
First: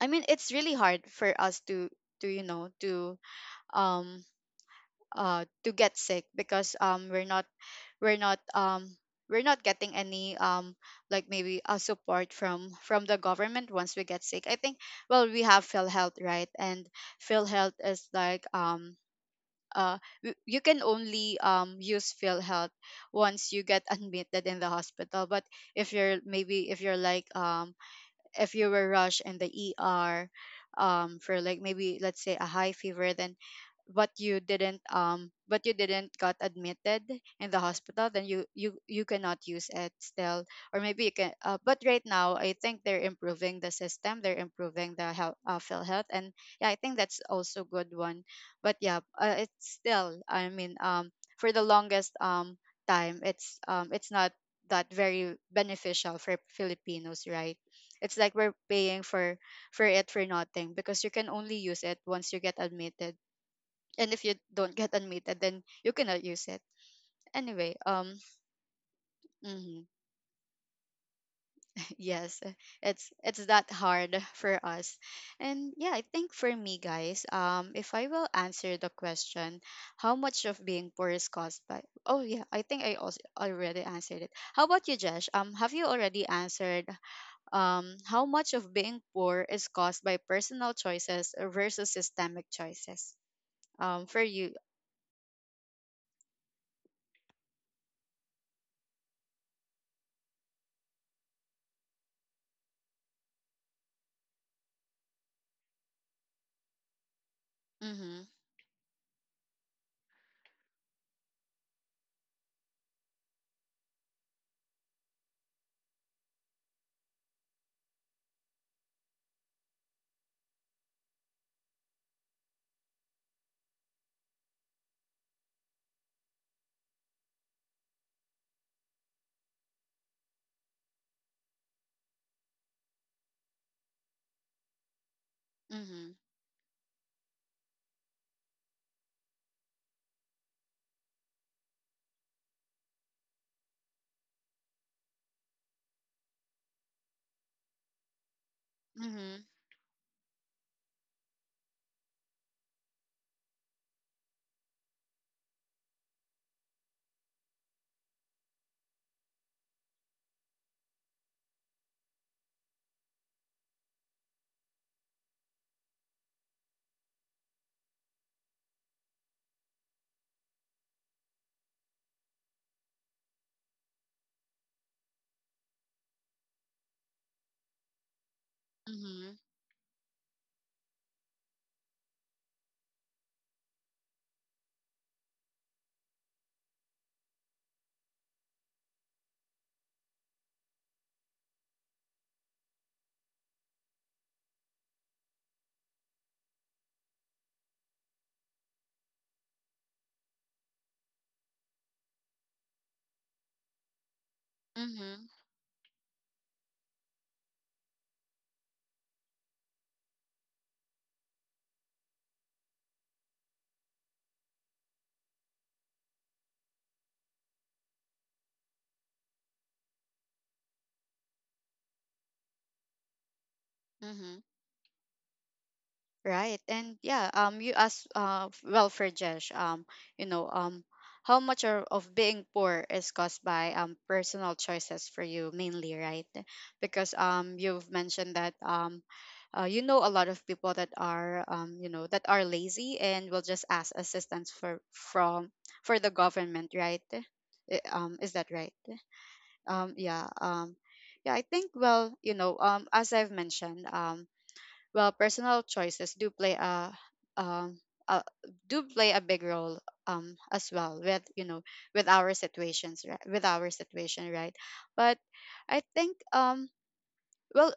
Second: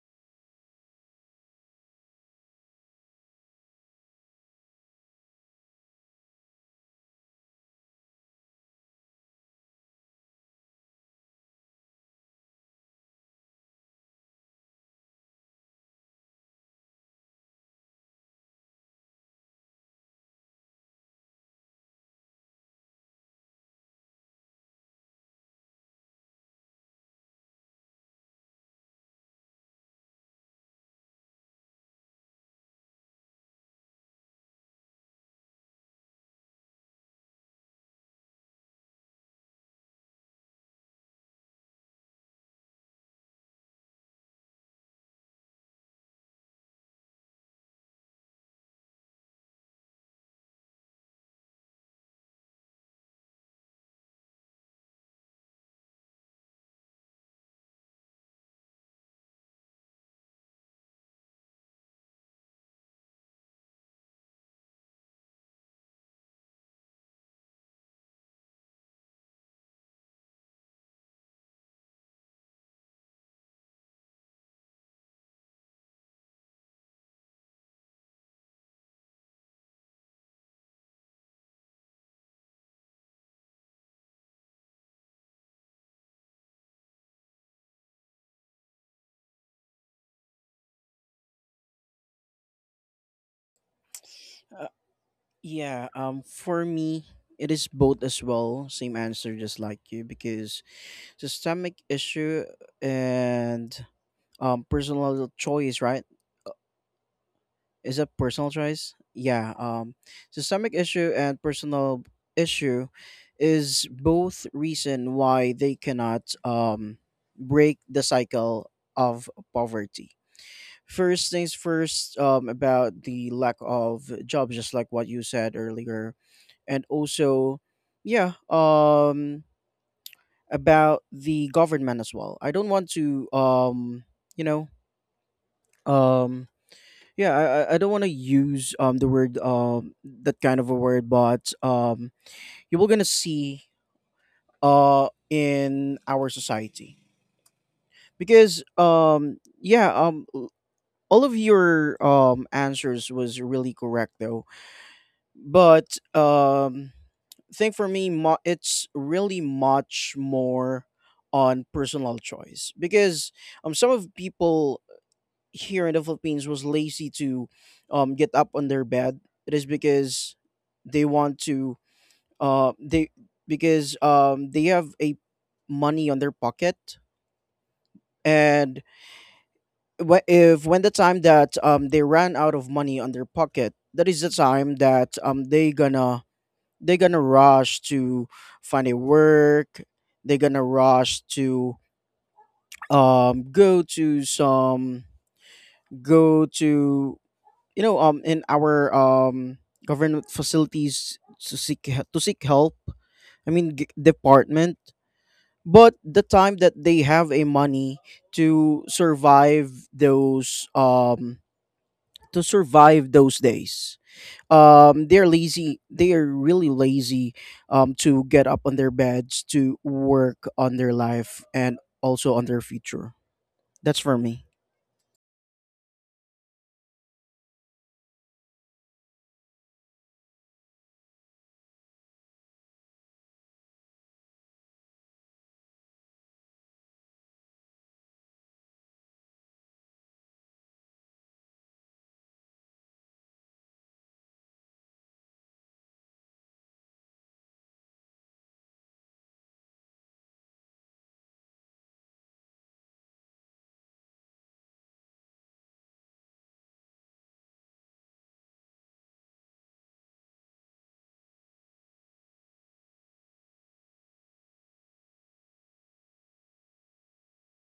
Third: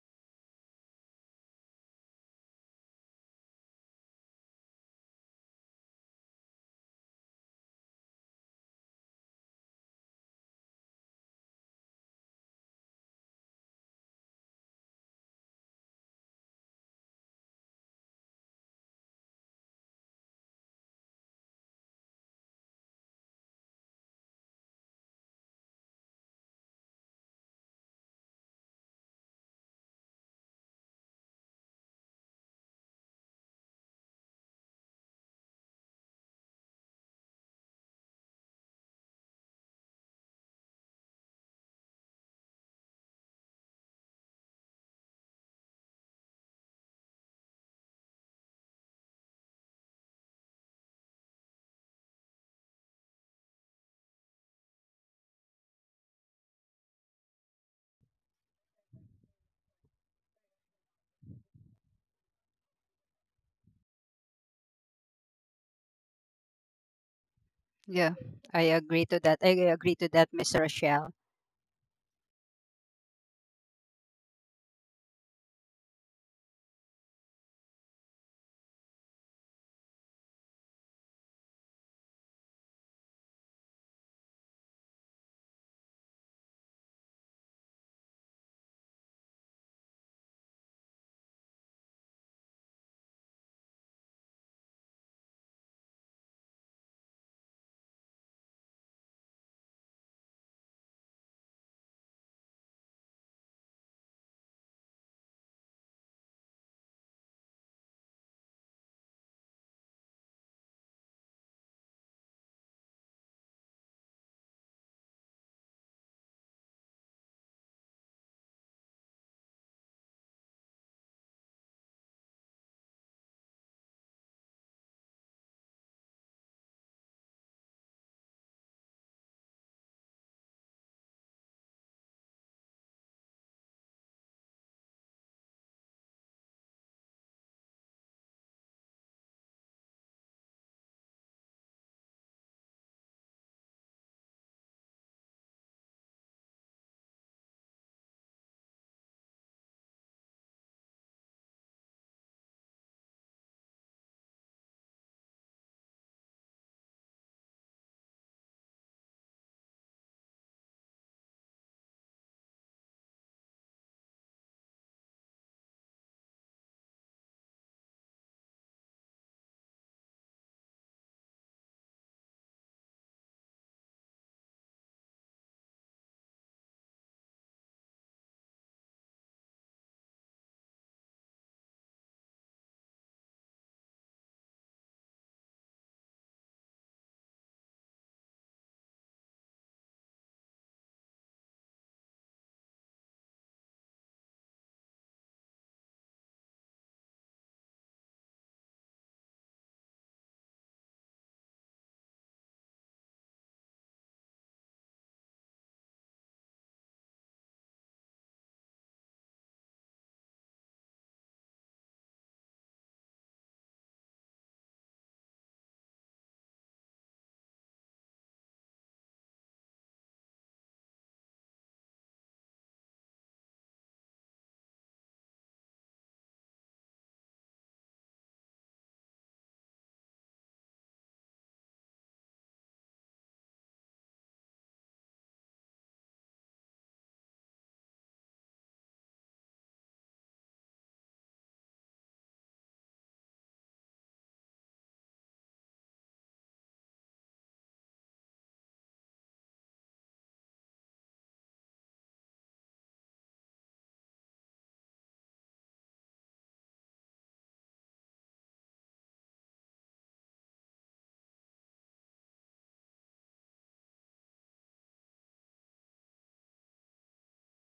S1: I mean, it's really hard for us to to you know to um to get sick, because we're not we're not um we're not getting any like maybe a support from the government once we get sick. I think, well, we have PhilHealth, right? And PhilHealth is like, you can only use field health once you get admitted in the hospital. But if you're, maybe if you're like, if you were rushed in the ER for like maybe, let's say, a high fever, then, but you didn't, but you didn't got admitted in the hospital, then you cannot use it still. Or maybe you can, but right now I think they're improving the system, they're improving the health, phil health and yeah, I think that's also good one. But yeah, it's still, I mean, for the longest time, it's not that very beneficial for Filipinos, right? It's like we're paying for it for nothing, because you can only use it once you get admitted. And if you don't get admitted, then you cannot use it. Anyway,
S3: Yeah. I agree to that. I
S1: mhm,
S3: agree to that, Miss Rochelle.
S1: yes, it's that hard for us. And yeah, I think for me, guys, if I will answer the question, how much of being poor is caused by, oh yeah, I think I also already answered it. How about you, Jesh? Have you already answered how much of being poor is caused by personal choices versus systemic choices. For you.
S2: uh, yeah, for me, it is both as well, same answer just like you, because systemic issue and personal choice, right? Is that
S1: Mm-hmm.
S2: personal choice? Yeah. Systemic issue and personal issue is both reason why they cannot break the cycle of poverty. First things first, about the lack of jobs, just like what you said earlier, and also, yeah, about the government as well. I don't want to you know
S1: Mm-hmm.
S2: um yeah I don't want to use the word that kind of a word, but you will gonna see in our society because
S1: Mm-hmm.
S2: all of your answers was really correct though, but thing for me it's really much more on personal choice because some of people here in the Philippines was lazy to get up on their bed. It is because they want to they because they have a money on their pocket, and
S1: Mm-hmm.
S2: if when the time that they ran out of money on their pocket, that is the time that they gonna rush to find a work, they gonna rush to go to some, go to you know, in our government facilities to seek to seek help, I mean department.
S1: Mm-hmm.
S2: But the time that they have a money to survive those um to survive those days, they're lazy, they are really lazy to get up on their beds to work on their life and also on their future. That's for
S1: Mm-hmm.
S2: me.
S1: Right. And yeah, you asked well, for Jesh, you know, um how much of being poor is caused by personal choices for you mainly, right? Because you've mentioned that you know, a lot of people that are that are lazy and will just ask assistance for from for the government, right? Is that right? Yeah, yeah, I think, well, you know, as I've mentioned, well, personal choices um uh, do play a big role as well with, you know, with our situation, right? But I think well,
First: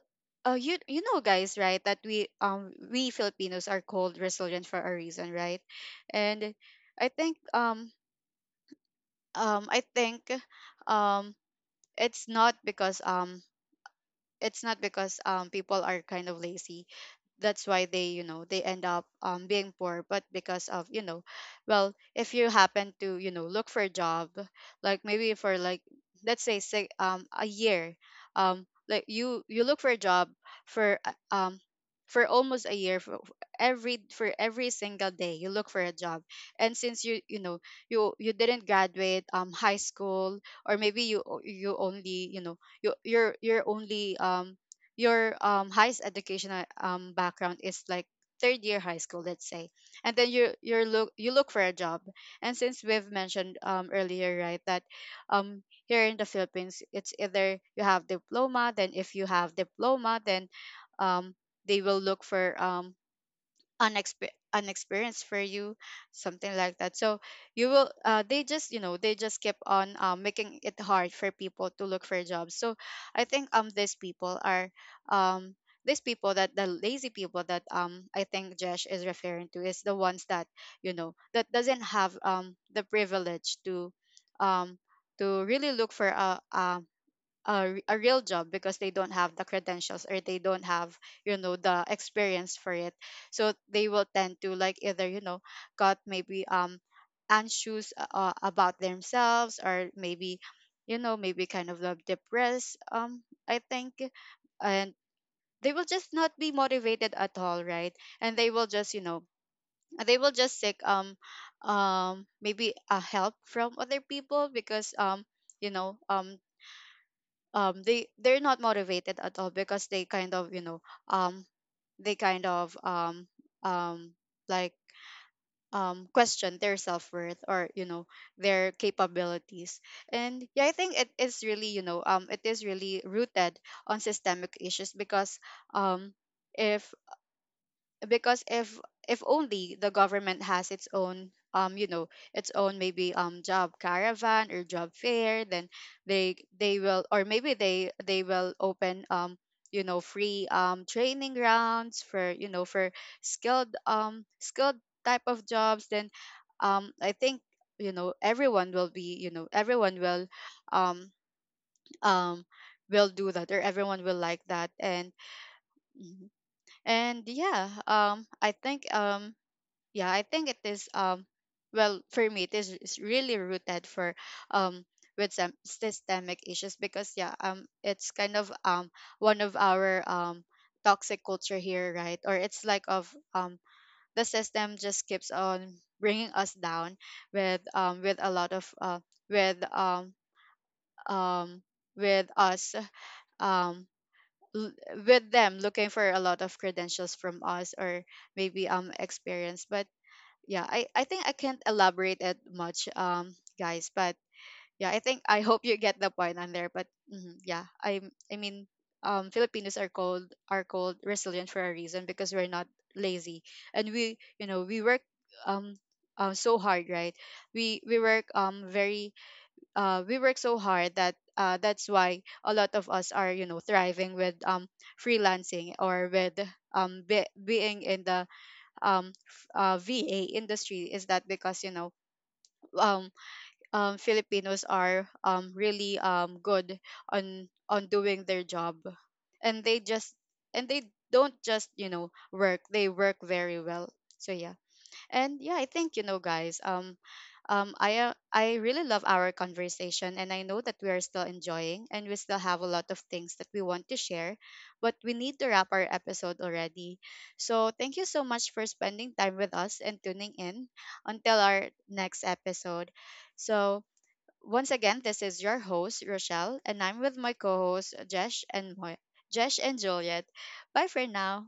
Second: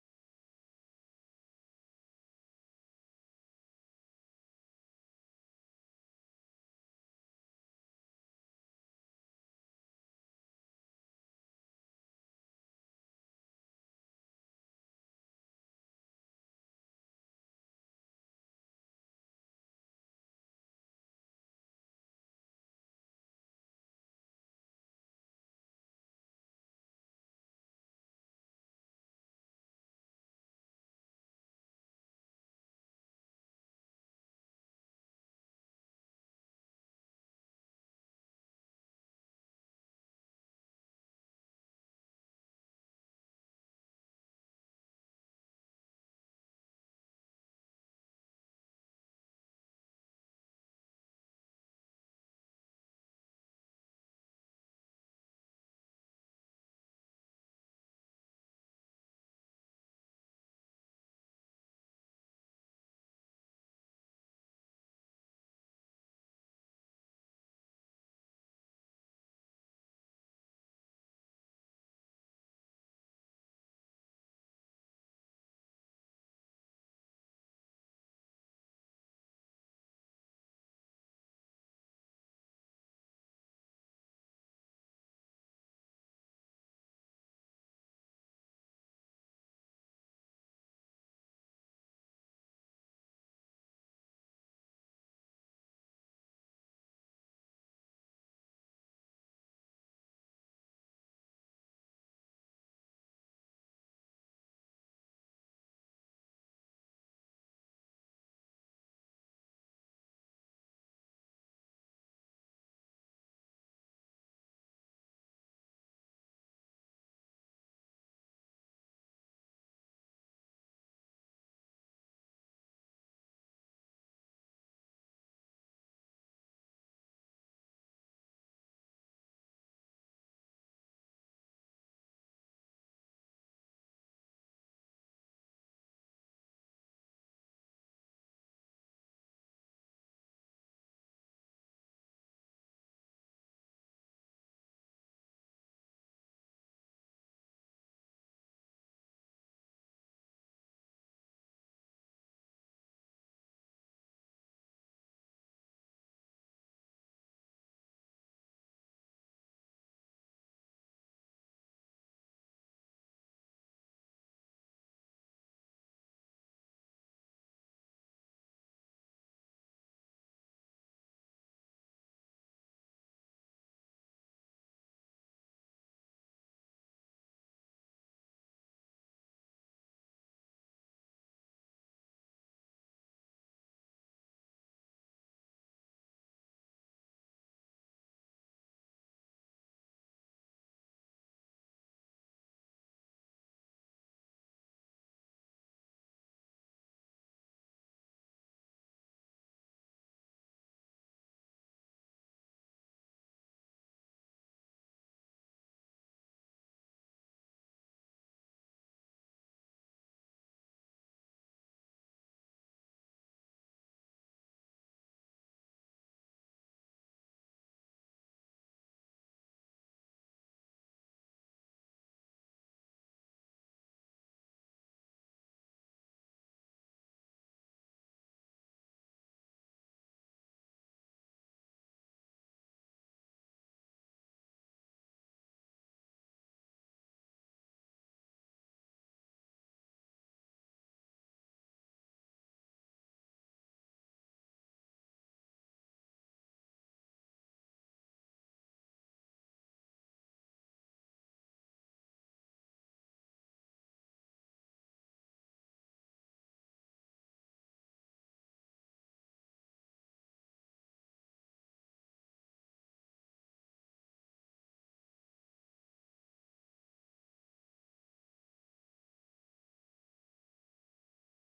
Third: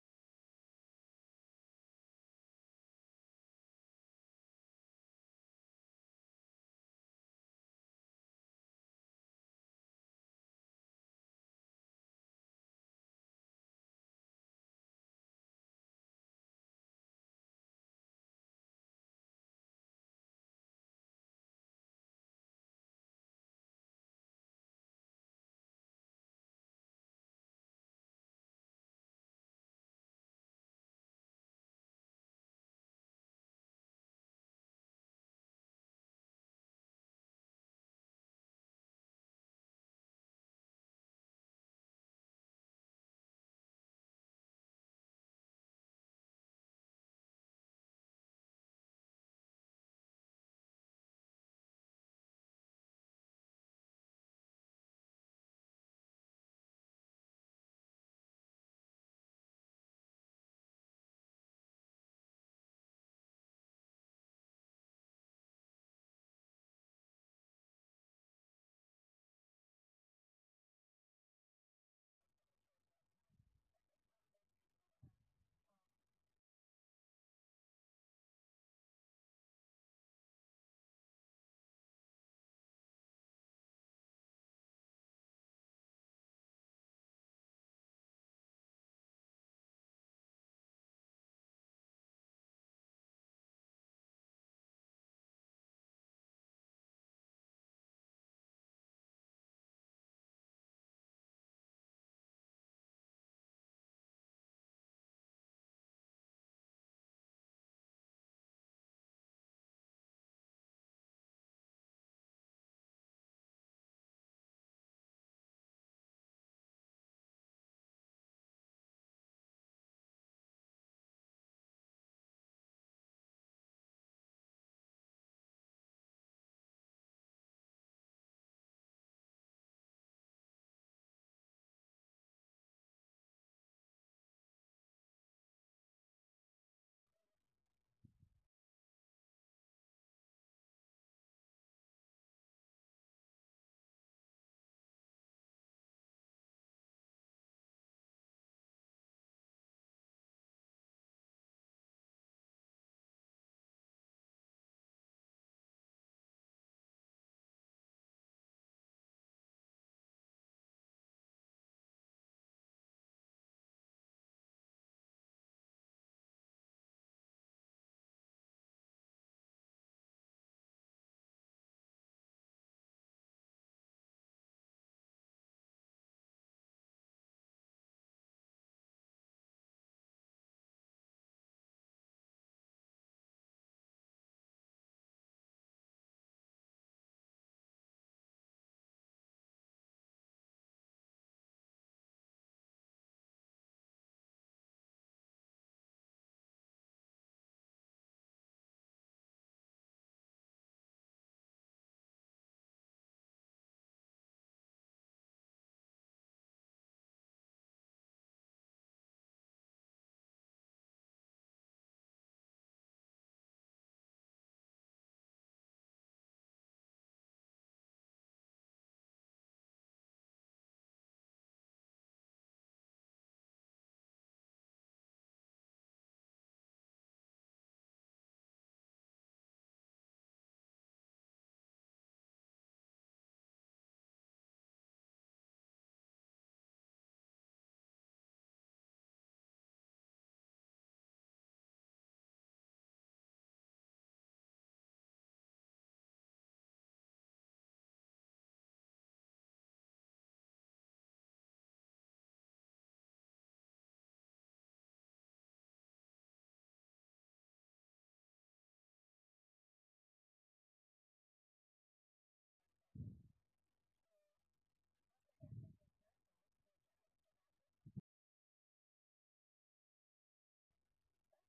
S1: you you know, guys, right, that we Filipinos are called resilient for a reason, right? And I think um I think um it's not because um it's not because people are kind of lazy, that's why they, you know, they end up being poor, but because of, you know, well, if you happen to, you know, look for a job, like maybe for like, let's say, a year, like you look for a job for uh, um for almost a year, for for every single day you look for a job. And since you know, you, didn't graduate high school, or maybe you you only, you know, you you're only your highest educational background is like third year high school, let's say. And then you, you look for a job. And since we've mentioned earlier, right, that here in the Philippines, it's either you have diploma. Then if you have diploma, then um they will look for unexperienced for you, something like that. So you will, they just, you know, they just keep on making it hard for people to look for jobs. So I think these people are um these people that the lazy people that I think Josh is referring to is the ones that, you know, that doesn't have the privilege um to really look for a real job, because they don't have the credentials or they don't have, you know, the experience for it. So they will tend to, like, either, you know, got maybe anxious, about themselves, or maybe, you know, maybe kind of depressed, I think. And they will just not be motivated at all, right? And they will just, you know, they will just seek maybe a help from other people, because you know um they, they're not motivated at all, because they kind of, you know, um they kind of um like question their self-worth, or, you know, their capabilities. And yeah, I think it is really, you know, it is really rooted on systemic issues, because um if because if if only the government has its own, its own, maybe, job caravan or job fair, then they will, or maybe they will open free training grounds for, you know, for skilled skilled type of jobs, then I think, you know, everyone will be, you know, everyone um um will do that, or everyone will like that. And Mhm. And yeah, I think yeah, I think it is well, for me, it is really rooted for um with some systemic issues, because yeah, it's kind of one of our toxic culture here, right? Or it's like of the system just keeps on bringing us down with a lot of with um um with us um l- with them looking for a lot of credentials from us, or maybe experience. But yeah, I think I can't elaborate it much, guys, but yeah, I think I hope you get the point on there. But mhm, yeah, I mean, Filipinos are called resilient for a reason, because we're not lazy, and we, you know, we work um so hard, right? We work very we work so hard, that that's why a lot of us are, you know, thriving with freelancing, or with being in the VA industry. Is that because, you know, um, Filipinos are really good on doing their job, and they just, and they don't just, you know, work, they work very well. So yeah. And yeah, I think, you know, guys, I, I really love our conversation, and I know that we are still enjoying, and we still have a lot of things that we want to share, but we need to wrap our episode already. So thank you so much for spending time with us and tuning in until our next episode. So once again, this is your host Rochelle, and I'm with my co hosts Jesh and Juliet. Bye for now.